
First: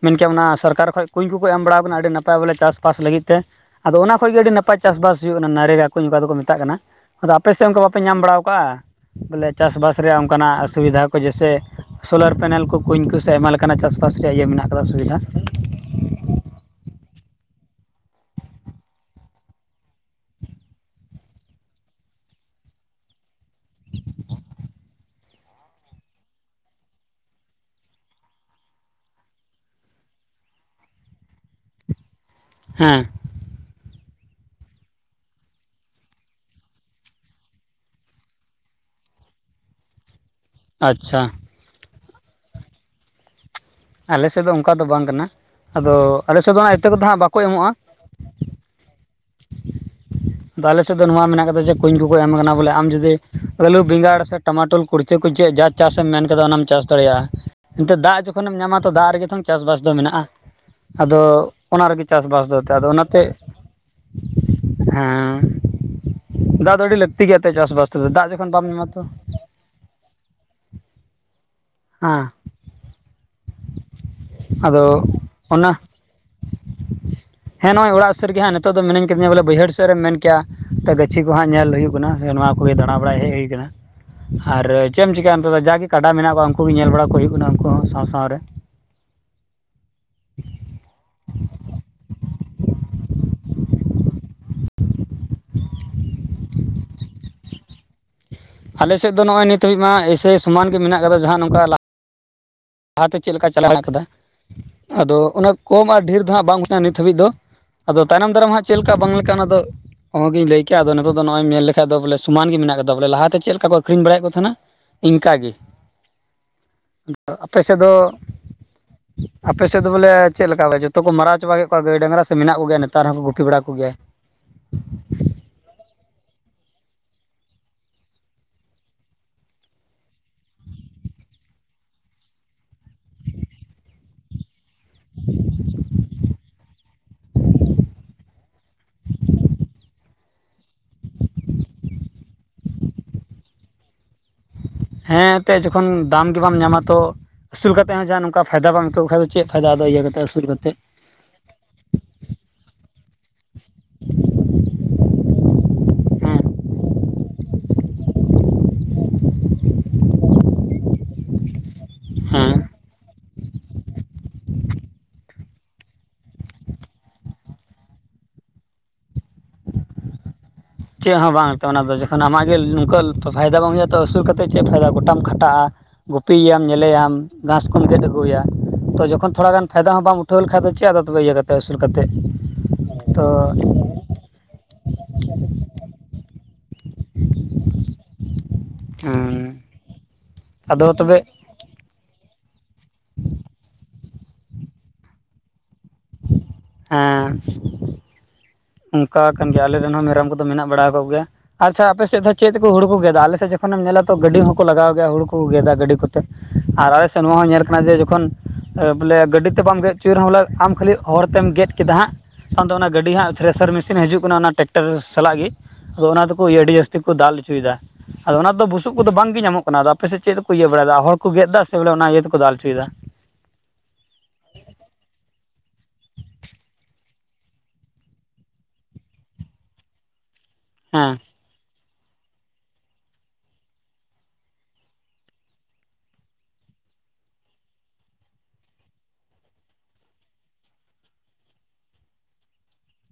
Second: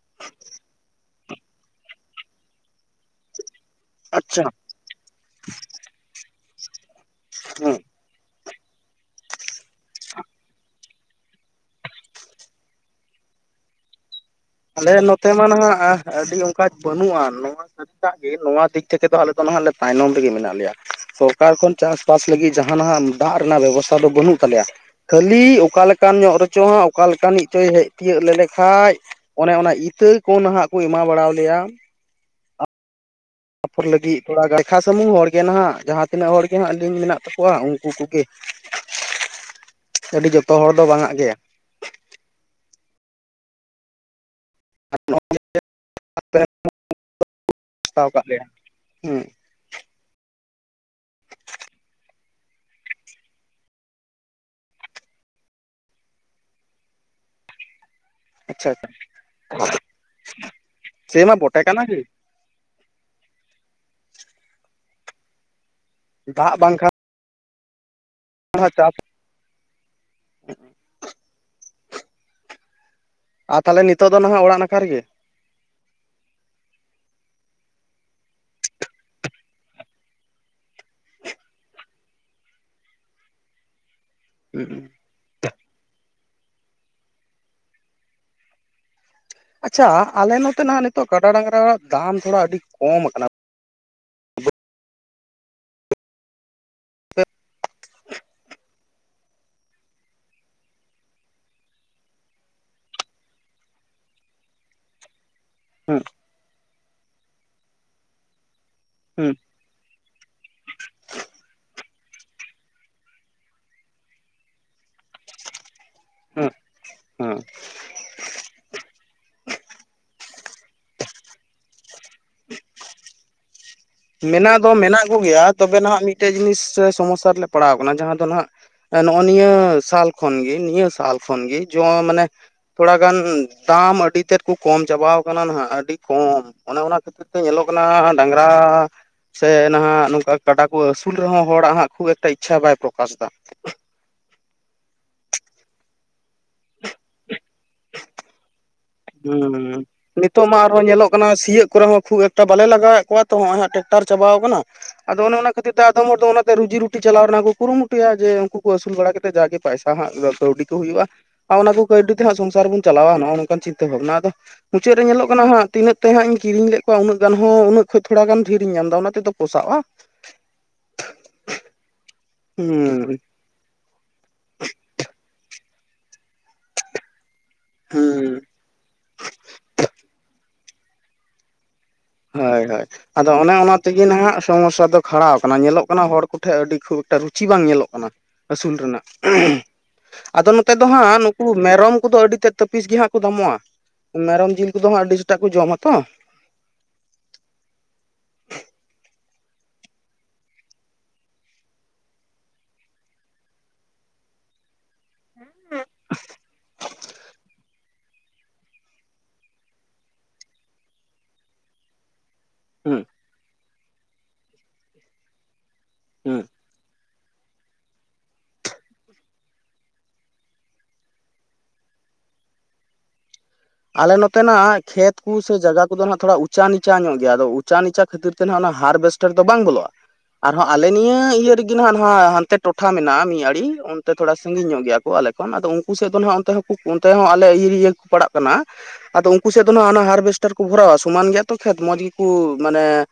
ᱢᱮᱱᱠᱟᱱ ᱚᱱᱟ ᱥᱚᱨᱠᱟᱨ ᱠᱷᱚᱡ ᱠᱩᱧ ᱠᱚᱠᱚ ᱮᱢ ᱵᱟᱲᱟᱣ ᱠᱟᱱᱟ ᱟᱹᱰᱤ ᱱᱟᱯᱟᱭ ᱵᱚᱞᱮ ᱪᱟᱥᱼᱵᱟᱥ ᱞᱟᱹᱜᱤᱫ ᱛᱮ ᱟᱫᱚ ᱚᱱᱟ ᱠᱷᱚᱱ ᱜᱮ ᱟᱪᱪᱷᱟ ᱟᱹᱰᱤ ᱱᱟᱯᱟᱭ ᱪᱟᱥᱵᱟᱥ ᱦᱩᱭᱩᱜ ᱠᱟᱱᱟ ᱱᱟᱜᱟ ᱠᱚ ᱱᱚᱝᱠᱟ ᱫᱚᱠᱚ ᱢᱮᱛᱟᱜ ᱠᱟᱱᱟ ᱟᱫᱚ ᱟᱯᱮ ᱥᱮᱫ ᱦᱮᱸ ᱚᱱᱠᱟ ᱵᱟᱯᱮ ᱧᱟᱢ ᱵ ᱵᱟᱲᱟᱫᱟ ᱣᱟ ᱵᱚᱞᱮ ᱪᱟᱥᱵᱟᱥ ᱨᱮᱭᱟᱜ ᱚᱱᱠᱟᱱᱟᱜ ᱚᱥᱩᱵᱤᱫᱟ ᱠᱚ ᱠᱚ ᱡᱮᱭᱥᱮ ᱥᱳᱞᱟᱨ ᱯᱮᱱᱮᱞ ᱠᱚ ᱠᱩᱧ ᱠᱚ ᱥᱮ ᱟᱭᱢᱟ ᱞᱮᱠᱟᱱᱟᱜ ᱪᱟᱥᱵᱟᱥ ᱨᱮᱭᱟᱜ ᱤᱭᱟᱹ ᱢᱮᱱᱟᱜ ᱟᱠᱟᱫᱟ ᱟᱞᱮ ᱥᱩᱵᱤᱫᱷᱟ ᱱᱚᱛᱮ ᱢᱟᱱᱦᱟᱜ ᱟᱹᱰᱤ ᱚᱱᱠᱟ ᱵᱟᱹᱱᱩᱜᱼᱟ ᱱᱚᱣᱟ ᱥᱟᱹᱨᱤᱟᱜ ᱜᱮ ᱱᱚᱣᱟ ᱫᱤᱠ ᱛᱷᱮᱠᱮ ᱫᱚ ᱟᱞᱮᱚ ᱫᱚ ᱱᱟᱦᱮ ᱛᱟᱭᱱᱚᱢ ᱨᱮᱜᱮ ᱢᱮᱱᱟᱜ ᱞᱮᱭᱟ ᱥᱚᱨᱠᱟᱨ ᱠᱷᱚᱱ ᱪᱟᱥᱵᱟᱥ ᱞᱮ ᱡᱟᱦᱟᱱᱟᱜ ᱫᱟᱜ ᱨᱮᱱᱟᱜ ᱵᱮᱵᱚᱥᱛᱷᱟ ᱫᱚ ᱵᱟᱹᱱᱩᱜ ᱛᱟᱞᱮᱭᱟ ᱠᱷᱟᱹᱞᱤ ᱚᱠᱟ ᱞᱮᱠᱟᱱ ᱧᱚᱜ ᱨᱮᱪᱚ ᱦᱟᱸᱜ ᱚᱠᱟ ᱞᱮᱠᱟᱱᱤᱡᱪᱚᱭ ᱦᱮᱡ ᱛᱤᱭᱳᱜ ᱞᱮᱞᱮᱠᱷᱟᱡ ᱚᱱᱮ ᱚᱱᱟ ᱤᱛᱟᱹ ᱠᱚ ᱱᱟᱦᱟᱜ ᱠᱚ ᱮᱢᱟ ᱵᱟᱲᱟ ᱣᱟᱞᱮᱭᱟ ᱦᱮᱸ ᱯᱷᱚᱨ ᱞᱟᱹᱜᱤᱫ ᱛᱷᱚᱲᱟ ᱜᱟᱱ ᱞᱮᱠᱷᱟ ᱥᱩᱢᱩᱝ ᱦᱚᱲᱜᱮ ᱱᱟᱦᱜ ᱡᱟᱦᱟᱸ ᱛᱤᱱᱟᱹᱜ ᱦᱚᱲᱜᱮ ᱦᱟᱸᱜ ᱞᱤᱧ ᱢᱮᱱᱟᱜ ᱛᱟᱠᱚᱣᱟ ᱩᱱᱠᱩ ᱠᱚᱜᱮ [inaudible] ᱟᱹᱰᱤ ᱡᱚᱛᱚ ᱦᱚᱲ ᱫᱚ ᱵᱟᱝᱟᱜ ᱟᱪᱪᱷᱟ ᱜᱮ ᱟᱞᱮ ᱥᱮᱫ ᱫᱚ ᱚᱱᱠᱟ ᱫᱚ ᱵᱟᱝ ᱠᱟᱱᱟ ᱟᱫᱚ ᱟᱞᱮ ᱟᱯᱮ ᱥᱮᱫ ᱫᱚ ᱤᱛᱟᱹ ᱠᱚᱫᱚ ᱦᱟᱸᱜ ᱵᱟᱠᱚ ᱮᱢᱚᱜᱼᱟ ᱦᱟᱛᱟᱣ ᱠᱟᱜ ᱞᱮᱭᱟ ᱦᱩᱸ [inaudible] ᱟᱫᱚ ᱟᱞᱮᱮᱥᱮᱫ ᱫᱚ ᱱᱚᱣᱟ ᱢᱮᱱᱟᱜ ᱟᱠᱟᱫᱟ ᱡᱮ ᱠᱩᱧ ᱠᱚᱠᱚ ᱮᱢ ᱟᱠᱟᱱᱟ ᱵᱚᱞᱮ ᱟᱢ ᱡᱩᱫᱤ ᱟᱞᱩ ᱵᱮᱸᱜᱟᱲ ᱥᱮ ᱴᱟᱢᱟᱴᱳ ᱠᱩᱲᱪᱟᱹ ᱠᱚ ᱪᱮᱫ? ᱡᱟ ᱪᱟᱥᱮ ᱮᱢ ᱢᱮᱱ ᱠᱟᱫᱟ ᱚᱱᱟᱢ ᱪᱟᱥ ᱫᱟᱲᱮᱭᱟᱜᱼᱟ ᱮᱱᱛᱮᱜ ᱫᱟᱜ ᱡᱚᱠᱷᱚᱱᱮᱢ ᱟᱪᱪᱷᱟ ᱧᱟᱢᱟ ᱟᱪᱪᱷᱟ ᱛᱚ ᱫᱟᱜ ᱨᱮᱜᱮ ᱛᱚᱝ ᱪᱟᱥᱵᱟᱥ ᱫᱚ ᱢᱮᱱᱟᱜᱼᱟ ᱟᱫᱚ ᱥᱮᱢᱟ ᱵᱚᱴᱮ ᱠᱟᱱᱟ ᱚᱱᱟ ᱜᱮ ᱨᱮᱜᱮ ᱪᱟᱥᱵᱟᱥ ᱫᱚ ᱮᱛᱮᱜ ᱟᱫᱚ ᱚᱱᱟᱛᱮ ᱦᱮᱸ ᱫᱟᱜ ᱫᱚ ᱟᱹᱰᱤ ᱞᱟᱹᱠᱛᱤ ᱜᱮᱭᱟ ᱮᱛᱮᱜ ᱪᱟᱥᱼᱵᱟᱥ ᱛᱚᱵᱮ ᱫᱟᱜ ᱡᱚᱠᱷᱚᱱ ᱵᱟᱢ ᱦᱟᱸᱜ ᱧᱟᱢᱟ ᱪᱟᱥ ᱛᱚ ᱦᱮᱸ ᱟᱨ ᱛᱟᱦᱞᱮ ᱱᱤᱛᱳᱜ ᱫᱚ ᱱᱟᱦᱟᱜ ᱚᱲᱟᱜ ᱱᱟᱠᱷᱟ ᱟᱫᱚ ᱨᱮᱜᱮ ᱚᱱᱟ ᱦᱮᱸ ᱱᱚᱜᱼᱚᱭ ᱚᱲᱟᱜ ᱥᱟᱹᱨᱜᱮᱸ ᱱᱮ ᱱᱤᱛᱚᱜ ᱫᱚ ᱢᱤᱱᱟᱹᱧ ᱠᱟᱫᱤᱧᱟ ᱵᱚᱞᱮ ᱵᱟᱹᱭᱦᱟᱹᱲ ᱥᱮᱫ ᱨᱮᱢ ᱢᱮᱱ ᱠᱮᱭᱟ ᱛ ᱜᱟᱹᱪᱷᱤ ᱠᱚ ᱦᱟᱸᱜ ᱧᱮᱞ ᱦᱩᱭᱩᱜ ᱠᱟᱱᱟ ᱥᱮ ᱱᱚᱣᱟ ᱠᱚᱜᱮ ᱫᱟᱬᱟ ᱵᱟᱲᱟᱭ ᱦᱮᱡ ᱦᱩᱭ ᱟᱠᱟᱱᱟ ᱟᱨ ᱦᱩᱸ ᱪᱮᱫ ᱮᱢ ᱪᱤᱠᱟᱹᱭᱟ ᱱᱤᱛᱚᱜ ᱫᱚ ᱡᱟᱜᱮ ᱠᱟᱰᱟ ᱢᱮᱱᱟᱜ ᱩᱱᱠᱩ ᱜᱮ ᱧᱮᱞ ᱵᱟᱲᱟ ᱠᱚ ᱦᱩᱭᱩᱜ ᱠᱟᱱᱟ ᱩᱱᱠᱩ ᱦᱚᱸ ᱥᱟᱶ ᱥᱟᱶ ᱨᱮ ᱟᱪᱪᱷᱟ ᱟᱞᱮ ᱱᱚᱛᱮ ᱱᱟᱜ ᱱᱤᱛᱚᱜ ᱠᱟᱰᱟ ᱰᱟᱝᱨᱟ ᱫᱟᱢ ᱛᱷᱚᱲᱟ ᱟᱹᱰᱤ ᱠᱚᱢ ᱠᱟᱱᱟ [unintelligible] ᱦ ᱟᱞᱮ ᱥᱮᱫ ᱫᱚ ᱱᱚᱜᱼᱚᱭ ᱱᱤᱛᱟᱹᱵᱤᱡ ᱢᱟ ᱮᱭᱥᱮ ᱥᱚᱢᱟᱱ ᱜᱮ ᱢᱮᱱᱟᱜ ᱠᱟᱫᱟ ᱡᱟᱦᱟᱸ ᱱᱚᱝᱠᱟ ᱞᱟ ᱞᱟᱦᱟᱛᱮ ᱪᱮᱫ ᱞᱮᱠᱟ ᱪᱟᱞᱟᱣ ᱠᱟᱫᱟ ᱟᱫᱚ ᱚᱱᱟ ᱠᱚᱢ ᱟᱨ ᱦᱩᱸ ᱰᱷᱮᱨ ᱫᱚ ᱦᱟᱸᱜ ᱵᱟᱝ ᱱᱤᱛ ᱦᱟᱹᱵᱤᱡ ᱫᱚ ᱟᱫᱚ ᱛᱟᱭᱚᱢᱱ ᱫᱟᱨᱟᱢ ᱦᱟᱸᱜ ᱪᱮᱫ ᱞᱮᱠᱟ ᱵᱟᱝ ᱦᱩᱸ ᱞᱮᱠᱟ ᱚᱱᱟ ᱫᱚ ᱚᱦ ᱜᱤᱧ ᱞᱮᱭᱠᱮᱭᱟ ᱟᱫᱚ ᱱᱤᱛᱚᱜ ᱫᱚ ᱱᱚᱜᱼᱚᱭ ᱢᱮᱱ ᱞᱮᱠᱷᱟᱡ ᱫᱚ ᱵᱚᱞᱮ ᱥᱚᱢᱟᱱ ᱜᱮ ᱢᱮᱱᱟᱜ ᱟᱠᱟᱫᱟ ᱵᱚᱞᱮ ᱞᱟᱦᱟᱛᱮ ᱪᱮᱫ ᱞᱮᱠᱟ ᱠᱚ ᱟᱹᱠᱷᱨᱤᱧ ᱵᱟᱲᱟᱭᱮᱫ ᱠᱚ ᱛᱟᱦᱮᱱᱟ ᱤᱧᱠᱟᱜᱮ ᱦᱮᱸ ᱦᱮᱸ ᱟᱯᱮ ᱥᱮᱫ ᱫᱚ ᱵᱚᱞᱮ ᱪᱮᱫ ᱞᱮᱠᱟᱯᱮ ᱡᱚᱛᱚ ᱠᱚ ᱢᱟᱨᱟᱣ ᱪᱟᱵᱟ ᱠᱮᱫ ᱠᱚᱣᱟ ᱜᱟᱹᱭ ᱰᱟᱝᱨᱟ ᱥᱮ ᱢᱮᱱᱟᱜ ᱠᱚᱮᱭᱟ ᱱᱮᱛᱟᱨ ᱦᱚᱸᱠᱚ ᱜᱩᱯᱤ ᱵᱟᱲᱟ ᱠᱚ ᱜᱮᱭᱟ ᱢᱮᱱᱟᱜ ᱫᱚ ᱢᱮᱱᱟᱜ ᱠᱚᱜᱮᱭᱟ ᱛᱚᱵᱮ ᱱᱟᱦᱟᱜ ᱢᱤᱫᱴᱮᱡ ᱡᱤᱱᱤᱥ ᱥᱚᱢᱚᱥᱥᱟ ᱨᱮᱞᱮ ᱯᱟᱲᱟᱣ ᱠᱟᱱᱟ ᱡᱟᱦᱟᱸ ᱫᱚ ᱱᱟᱦᱟᱜ ᱱᱚᱜᱚᱭ ᱱᱤᱭᱟᱹ ᱥᱟᱞ ᱠᱷᱚᱱᱜᱮ ᱱᱤᱭᱟᱹ ᱥᱟᱞ ᱠᱷᱚᱱᱜᱮ ᱡᱚ ᱢᱟᱱᱮ ᱛᱷᱚᱲᱟ ᱜᱟᱱ ᱟᱢ ᱟᱹᱰᱤ ᱛᱮᱫ ᱠᱩ ᱠᱚᱢ ᱪᱟᱵᱟᱟᱣ ᱟᱠᱟᱱᱟ ᱱᱟᱦᱟᱜ ᱟᱹᱰᱤ ᱠᱚᱢ ᱚᱱᱮ ᱚᱱᱟ ᱠᱷᱟᱹᱛᱤᱨ ᱛᱮ ᱧᱮᱞᱚᱜ ᱠᱟᱱᱟ ᱰᱟᱝᱨᱟ ᱥᱮ ᱱᱟᱦᱟᱜ ᱱᱚᱝᱠᱟ ᱠᱟᱰᱟ ᱠᱚ ᱟᱹᱥᱩᱞ ᱨᱮᱦᱚᱸ ᱦᱚᱲᱟᱜ ᱦᱟᱸᱜ ᱠᱷᱩᱵ ᱮᱠᱴᱟ ᱤᱪᱪᱷᱟ ᱵᱟᱭ ᱯᱨᱚᱠᱟᱥ ᱫᱟ [inaudible] ᱦᱮᱸ ᱮᱱᱛᱮᱫ ᱡᱚᱠᱷᱚᱱ ᱫᱟᱢ ᱜᱮ ᱵᱟᱢ ᱧᱟᱢᱟ ᱛᱚ ᱟᱹᱥᱩᱞ ᱠᱟᱛᱮ ᱦᱚᱸ ᱡᱟ ᱱᱚᱝᱠᱟ ᱯᱷᱟᱭᱫᱟ ᱵᱟᱢ ᱟᱹᱭᱠᱟᱹᱣ ᱠᱷᱟᱡ ᱫᱚ ᱪᱮᱫ ᱯᱷᱟᱭᱫᱟ ᱟᱫᱚ ᱦᱮᱸ ᱤᱭᱟᱹ ᱠᱟᱛᱮᱫ ᱟᱹᱥᱩᱞ ᱱᱤᱛᱚᱜ ᱢᱟ ᱠᱟᱛᱮᱫ ᱟᱨᱦᱚᱸ ᱧᱮᱞᱚᱜ ᱠᱟᱱᱟ ᱥᱤᱭᱳᱜ ᱠᱚᱨᱮ ᱦᱚᱸ ᱠᱷᱩᱵ ᱮᱠᱴᱟ ᱵᱟᱞᱮ ᱞᱟᱜᱟᱣᱮᱫ ᱟᱠ ᱛᱚ ᱦᱚᱸᱜᱚᱭ ᱦᱟᱸᱜ ᱴᱮᱨᱟᱠᱴ ᱪᱟᱵᱟᱣ ᱠᱟᱱᱟ ᱟᱫᱚ ᱚᱱᱮ ᱠᱷᱟᱹᱛᱤᱨ ᱟᱫᱚᱢ ᱦᱚᱲ ᱫᱚ ᱦᱮᱸ ᱚᱱᱟᱛᱮ ᱨᱩᱡᱤ ᱨᱩᱴᱤ ᱪᱟᱞᱟᱣ ᱨᱮᱱᱟᱜ ᱠᱩ ᱠᱩᱨᱩᱢᱴᱩᱭᱟ ᱡᱮ ᱩᱱᱠᱩ ᱟᱹᱥᱩᱞ ᱵᱟᱲᱟ ᱠᱟᱛᱮᱫ ᱡᱟᱜᱮ ᱯᱟᱭᱥᱟ ᱦᱟᱜ ᱠᱟᱹᱣᱰᱤ ᱠᱚ ᱦᱩᱭᱩᱜᱼᱟ ᱚᱱᱟ ᱠᱚ ᱠᱟᱹᱣᱰᱤ ᱛᱮᱦᱟᱸᱜ ᱦᱮᱸ ᱥᱚᱝᱥᱟᱨ ᱵᱚᱱ ᱪᱟᱞᱟᱣ ᱱᱚᱱᱠᱟᱟᱱ ᱪᱤ [unintelligible] ᱚᱱᱟ ᱟᱫᱚ ᱢᱩᱪᱟᱹᱫ ᱨᱮ ᱧᱮᱞᱚᱜ ᱠᱟᱱᱟ ᱦᱟᱸᱜ ᱛᱤᱱᱟᱹᱜ ᱛᱮ ᱦᱟᱸᱜ ᱤᱧ ᱠᱤᱨᱤᱧ ᱞᱮᱫ ᱠᱚᱣᱟ ᱩᱱᱟᱹᱜ ᱜᱟᱱ ᱩᱹᱜ ᱠᱷ ᱠᱷᱚᱱ ᱛᱷᱚᱲᱟ ᱜᱟᱱ ᱰᱷᱤᱨᱤᱧᱚᱜ ᱮᱱᱫᱚ ᱚᱱᱟ ᱛᱮᱫᱚ ᱯᱚᱥᱟᱜᱼᱟ ᱪᱮᱫ ᱦᱚᱸ ᱵᱟᱝᱛᱮ ᱚᱱᱟ ᱫᱚ ᱡᱟ ᱟᱢᱟᱜ ᱜᱮ ᱱᱚᱝᱠᱟ ᱦᱩᱸ ᱯᱷᱟᱭᱫᱟ ᱵᱟᱝ ᱦᱩᱭᱩᱜᱼᱟ ᱛᱚ ᱟᱹᱥᱩᱞ ᱠᱟᱛᱮᱫ ᱪᱮᱫ ᱯᱷᱟᱭᱫᱟ ᱜᱚᱴᱟᱢ ᱠᱷᱟᱴᱟᱜᱼᱟ ᱜᱩᱯᱤᱭᱮᱭᱟᱢ ᱧᱮᱞᱮᱭᱟᱢ ᱜᱷᱟᱥ ᱠᱚᱢ ᱜᱮᱫ ᱦᱩᱸ ᱟᱹᱜᱩᱭᱟ ᱛᱚ ᱡᱚᱠᱷᱚᱱ ᱛᱷᱚᱲᱟ ᱜᱟᱱ ᱯᱷᱟᱭᱫᱟ ᱦᱚᱸ ᱵᱟᱢ ᱩᱴᱷᱟᱹᱣ ᱞᱮᱠᱷᱷᱟᱡ ᱫᱚ ᱪᱮᱫ ᱪᱮ ᱫᱚ ᱛᱚᱵᱮ ᱤᱭᱟᱹ ᱠᱟᱛᱮ ᱟᱥᱩ ᱦᱳᱭ ᱦᱳᱭ ᱟᱫᱚ ᱚᱱᱮ ᱚᱱᱟ ᱛᱮᱜᱮ ᱱᱟᱦᱟᱜ ᱥᱚᱢᱚᱥᱥᱟ ᱫᱚ ᱠᱷᱟᱲᱟᱣ ᱠᱟᱱᱟ ᱧᱮᱞᱚᱜ ᱱᱟ ᱦᱚᱲ ᱠᱚᱴᱷᱮᱱ ᱟᱹᱰᱤ ᱠᱷᱩᱵ ᱮᱠᱴᱟ ᱨᱩᱪᱤ ᱵᱟᱝ ᱧᱮᱞᱚᱜ ᱠᱟᱱᱟ ᱟᱹᱥᱩᱞ ᱨᱮᱱᱟᱜ ᱟᱫᱚ ᱱᱚᱛᱮ ᱫᱚ ᱦᱟᱸᱜ ᱱᱩᱠᱩ ᱢᱮᱨᱚᱢ ᱠᱚᱫᱚ ᱟᱹᱰᱤ ᱛᱮᱫ ᱡᱚ ᱯᱤᱥ ᱜᱮ ᱦᱟᱸᱜ ᱠᱚ ᱫᱟᱢᱚᱜᱼᱟ ᱢᱮᱨᱚᱢ ᱡᱤᱞ ᱠᱚᱫᱚ ᱦᱟᱸᱜ ᱟᱹᱰᱤ ᱴᱟᱜ ᱠᱚ ᱡᱚᱢᱟ ᱛᱚ ᱦᱮᱸ ᱚᱱᱠᱟ ᱠᱟᱱ ᱜᱮᱭᱟ ᱟᱞᱮ ᱨᱮᱱ ᱦᱚᱸ ᱢᱮᱨᱚᱢ ᱠᱚᱫᱚ ᱢᱮᱱᱟᱜ ᱵᱟᱲᱟ ᱠᱚᱜ ᱜᱮᱭᱟ ᱟᱪᱪᱷᱟ ᱟᱯᱮ ᱥᱮᱫ ᱫᱚ ᱪᱮᱫ ᱛᱮᱠᱚ ᱦᱩᱲᱩ ᱠᱚ ᱜᱮᱫᱟ ᱟᱞᱮ ᱥᱮᱫ ᱡᱚᱠᱷᱚᱱ ᱛᱚᱠᱷᱚᱱᱮᱢ ᱧᱮᱞᱟ ᱛᱚ ᱜᱟᱹᱰᱤ ᱦᱚᱸᱠᱚ ᱞᱟᱜᱟᱣ ᱜᱮᱭᱟ ᱦᱩᱲᱩ ᱠᱚ ᱜᱮᱫᱟ ᱜᱟᱹᱰᱤ ᱠᱚᱛᱮ ᱟᱨ ᱟᱞᱮ ᱥᱮᱱ ᱱᱚᱣᱟ ᱦᱚᱸ ᱧᱮᱞ ᱠᱟᱱᱟ ᱡᱮ ᱛᱚᱠᱷᱚᱱ ᱵᱚᱞᱮ ᱜᱟᱹᱰᱤ ᱛᱮ ᱵᱟᱢ ᱜᱮᱫ ᱦᱚᱪᱚᱭ ᱨᱮᱦᱚᱸ ᱵᱚᱞᱮ ᱟᱢ ᱠᱷᱟᱹᱞᱤ ᱦᱚᱲᱛᱮᱢ ᱜᱮᱫ ᱠᱮᱫᱟ ᱦᱟᱸᱜ ᱠᱷᱟᱱ ᱫᱚ ᱚᱱᱟ ᱦᱩᱸ ᱜᱟᱹᱰᱤ ᱦᱟᱸᱜ ᱛᱨᱮᱥᱟᱨ ᱢᱮᱥᱤᱱ ᱦᱤᱡᱩᱜ ᱠᱟᱱᱟ ᱚᱱᱟ ᱴᱮᱠᱴᱟᱨ ᱥᱟᱞᱟᱜ ᱜᱮ ᱟᱫᱚ ᱚᱱᱟ ᱦᱩᱸ ᱛᱮᱠᱚ ᱟᱹᱰᱤ ᱡᱟᱹᱥᱛᱤ ᱠᱚ ᱫᱟᱞ ᱚᱪᱚᱭᱮᱫᱟ ᱟᱫᱚ ᱚᱱᱟ ᱫᱚ ᱵᱩᱥᱩᱵ ᱠᱚᱫᱚ ᱵᱟᱝ ᱜᱮ ᱧᱟᱢᱚᱜ ᱠᱟᱱᱟ ᱟᱯᱮᱥᱮᱫ ᱪᱮᱫ ᱫᱚᱠᱚ ᱤᱭᱟᱹ ᱵᱟᱲᱟᱭᱮᱫᱟ ᱦᱚᱲ ᱠᱚ ᱜᱮᱫ ᱮᱫᱟ ᱥᱮ ᱵᱚᱞᱮ ᱚᱱᱟ ᱤᱭᱟᱹ ᱛᱮᱠᱚ ᱫᱟᱞ ᱦᱚᱪᱚᱭᱮᱫᱟ ᱻ ᱟᱞᱮ ᱱᱚᱛᱮᱱᱟᱜ ᱠᱷᱮᱛ ᱠᱚ ᱥᱮ ᱡᱟᱭᱜᱟ ᱠᱚᱫᱚ ᱱᱟᱜ ᱛᱷᱚᱲᱟ ᱩᱪᱟ ᱱᱤᱪᱟ ᱧᱚᱜ ᱜᱮᱭᱟ ᱟᱫᱚ ᱩᱪᱟ ᱱᱤᱪᱟ ᱠᱷᱟᱹᱛᱤᱨ ᱛᱮᱱᱟᱜ ᱚᱱᱟ ᱦᱟᱨᱵᱮᱥᱴᱟᱨ ᱫᱚ ᱵᱟᱝ ᱵᱚᱞᱚᱜᱼᱟ ᱟᱨᱦᱚᱸ ᱟᱞᱮ ᱦᱮᱸ ᱱᱤᱭᱟᱹ ᱤᱭᱟᱹᱨᱮ ᱜᱮ ᱦᱟᱜ ᱦᱟᱱᱛᱮ ᱴᱚᱴᱷᱟ ᱢᱮᱱᱟᱜᱼᱟ ᱢᱤᱫ ᱟᱹᱰᱮ ᱚᱱᱛᱮ ᱛᱷᱚᱲᱟ ᱥᱟᱺᱜᱤᱧ ᱧᱚᱜ ᱜᱮᱭᱟ ᱠᱚ ᱟᱞᱮ ᱠᱷᱚᱱ ᱟᱫᱚ ᱩᱱᱠᱩ ᱥᱮᱫ ᱫᱚᱦᱟᱜ ᱚᱱᱛᱮ ᱦᱚᱸ ᱚᱱᱛᱮ ᱦᱚᱸ ᱟᱞᱮ ᱤᱭᱟᱹᱤᱭᱟᱹ ᱠᱚ ᱯᱟᱲᱟᱜ ᱠᱟᱱᱟ ᱟᱫᱚ ᱩᱱᱠᱩ ᱥᱮᱫ ᱫᱚ ᱦᱟᱜ ᱦᱟᱨᱵᱷᱮᱥᱴᱟᱨ ᱠᱚ ᱵᱷᱚᱨᱟᱣᱟ ᱥᱚᱢᱟᱱ ᱜᱮᱭᱟ ᱛᱚ ᱠᱷᱮᱛ ᱢᱚᱸᱡᱽ ᱜᱮᱠᱚ ᱢᱟᱱᱮ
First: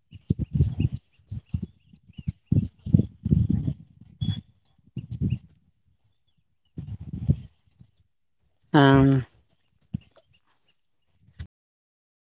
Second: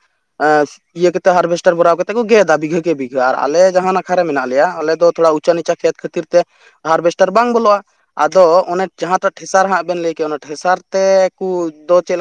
ᱮ ᱤᱭᱟᱹ ᱠᱟᱛᱮᱫ ᱦᱟᱨᱵᱷᱮᱥᱴᱟᱨ ᱵᱷᱚᱨᱟᱣ ᱠᱟᱛᱮᱫ ᱠᱚ ᱜᱮᱫᱟ ᱵᱤᱜᱷᱟᱹ ᱠᱮ ᱵᱤᱜᱷᱟᱹ ᱟᱨ ᱟᱞᱮ ᱡᱟᱦᱟᱸ ᱱᱟᱠᱷᱟ ᱨᱮ ᱢᱮᱱᱟᱜ ᱞᱮᱭᱟ ᱟᱞᱮ ᱫᱚ ᱛᱷᱚᱲᱟ ᱩᱪᱟᱹᱱ ᱱᱤᱪᱟ ᱠᱷᱮᱛ ᱠᱷᱟᱹᱛᱤᱨ ᱛᱮ ᱦᱟᱨᱵᱮᱥᱴᱟᱨ ᱵᱟᱝ ᱵᱚᱞᱚᱜᱼᱟ ᱟᱫᱚ ᱚᱱᱮ ᱦᱮᱸ ᱡᱟᱦᱟᱸᱴᱟᱜ ᱴᱷᱮᱥᱟᱨ ᱦᱟᱸᱜ ᱵᱮᱱ ᱞᱟᱹᱭ ᱠᱮᱫᱟ ᱚᱱᱟ ᱴᱷᱮᱥᱟᱨ ᱛᱮᱠᱚ ᱪᱮᱫ ᱞᱮᱠᱟ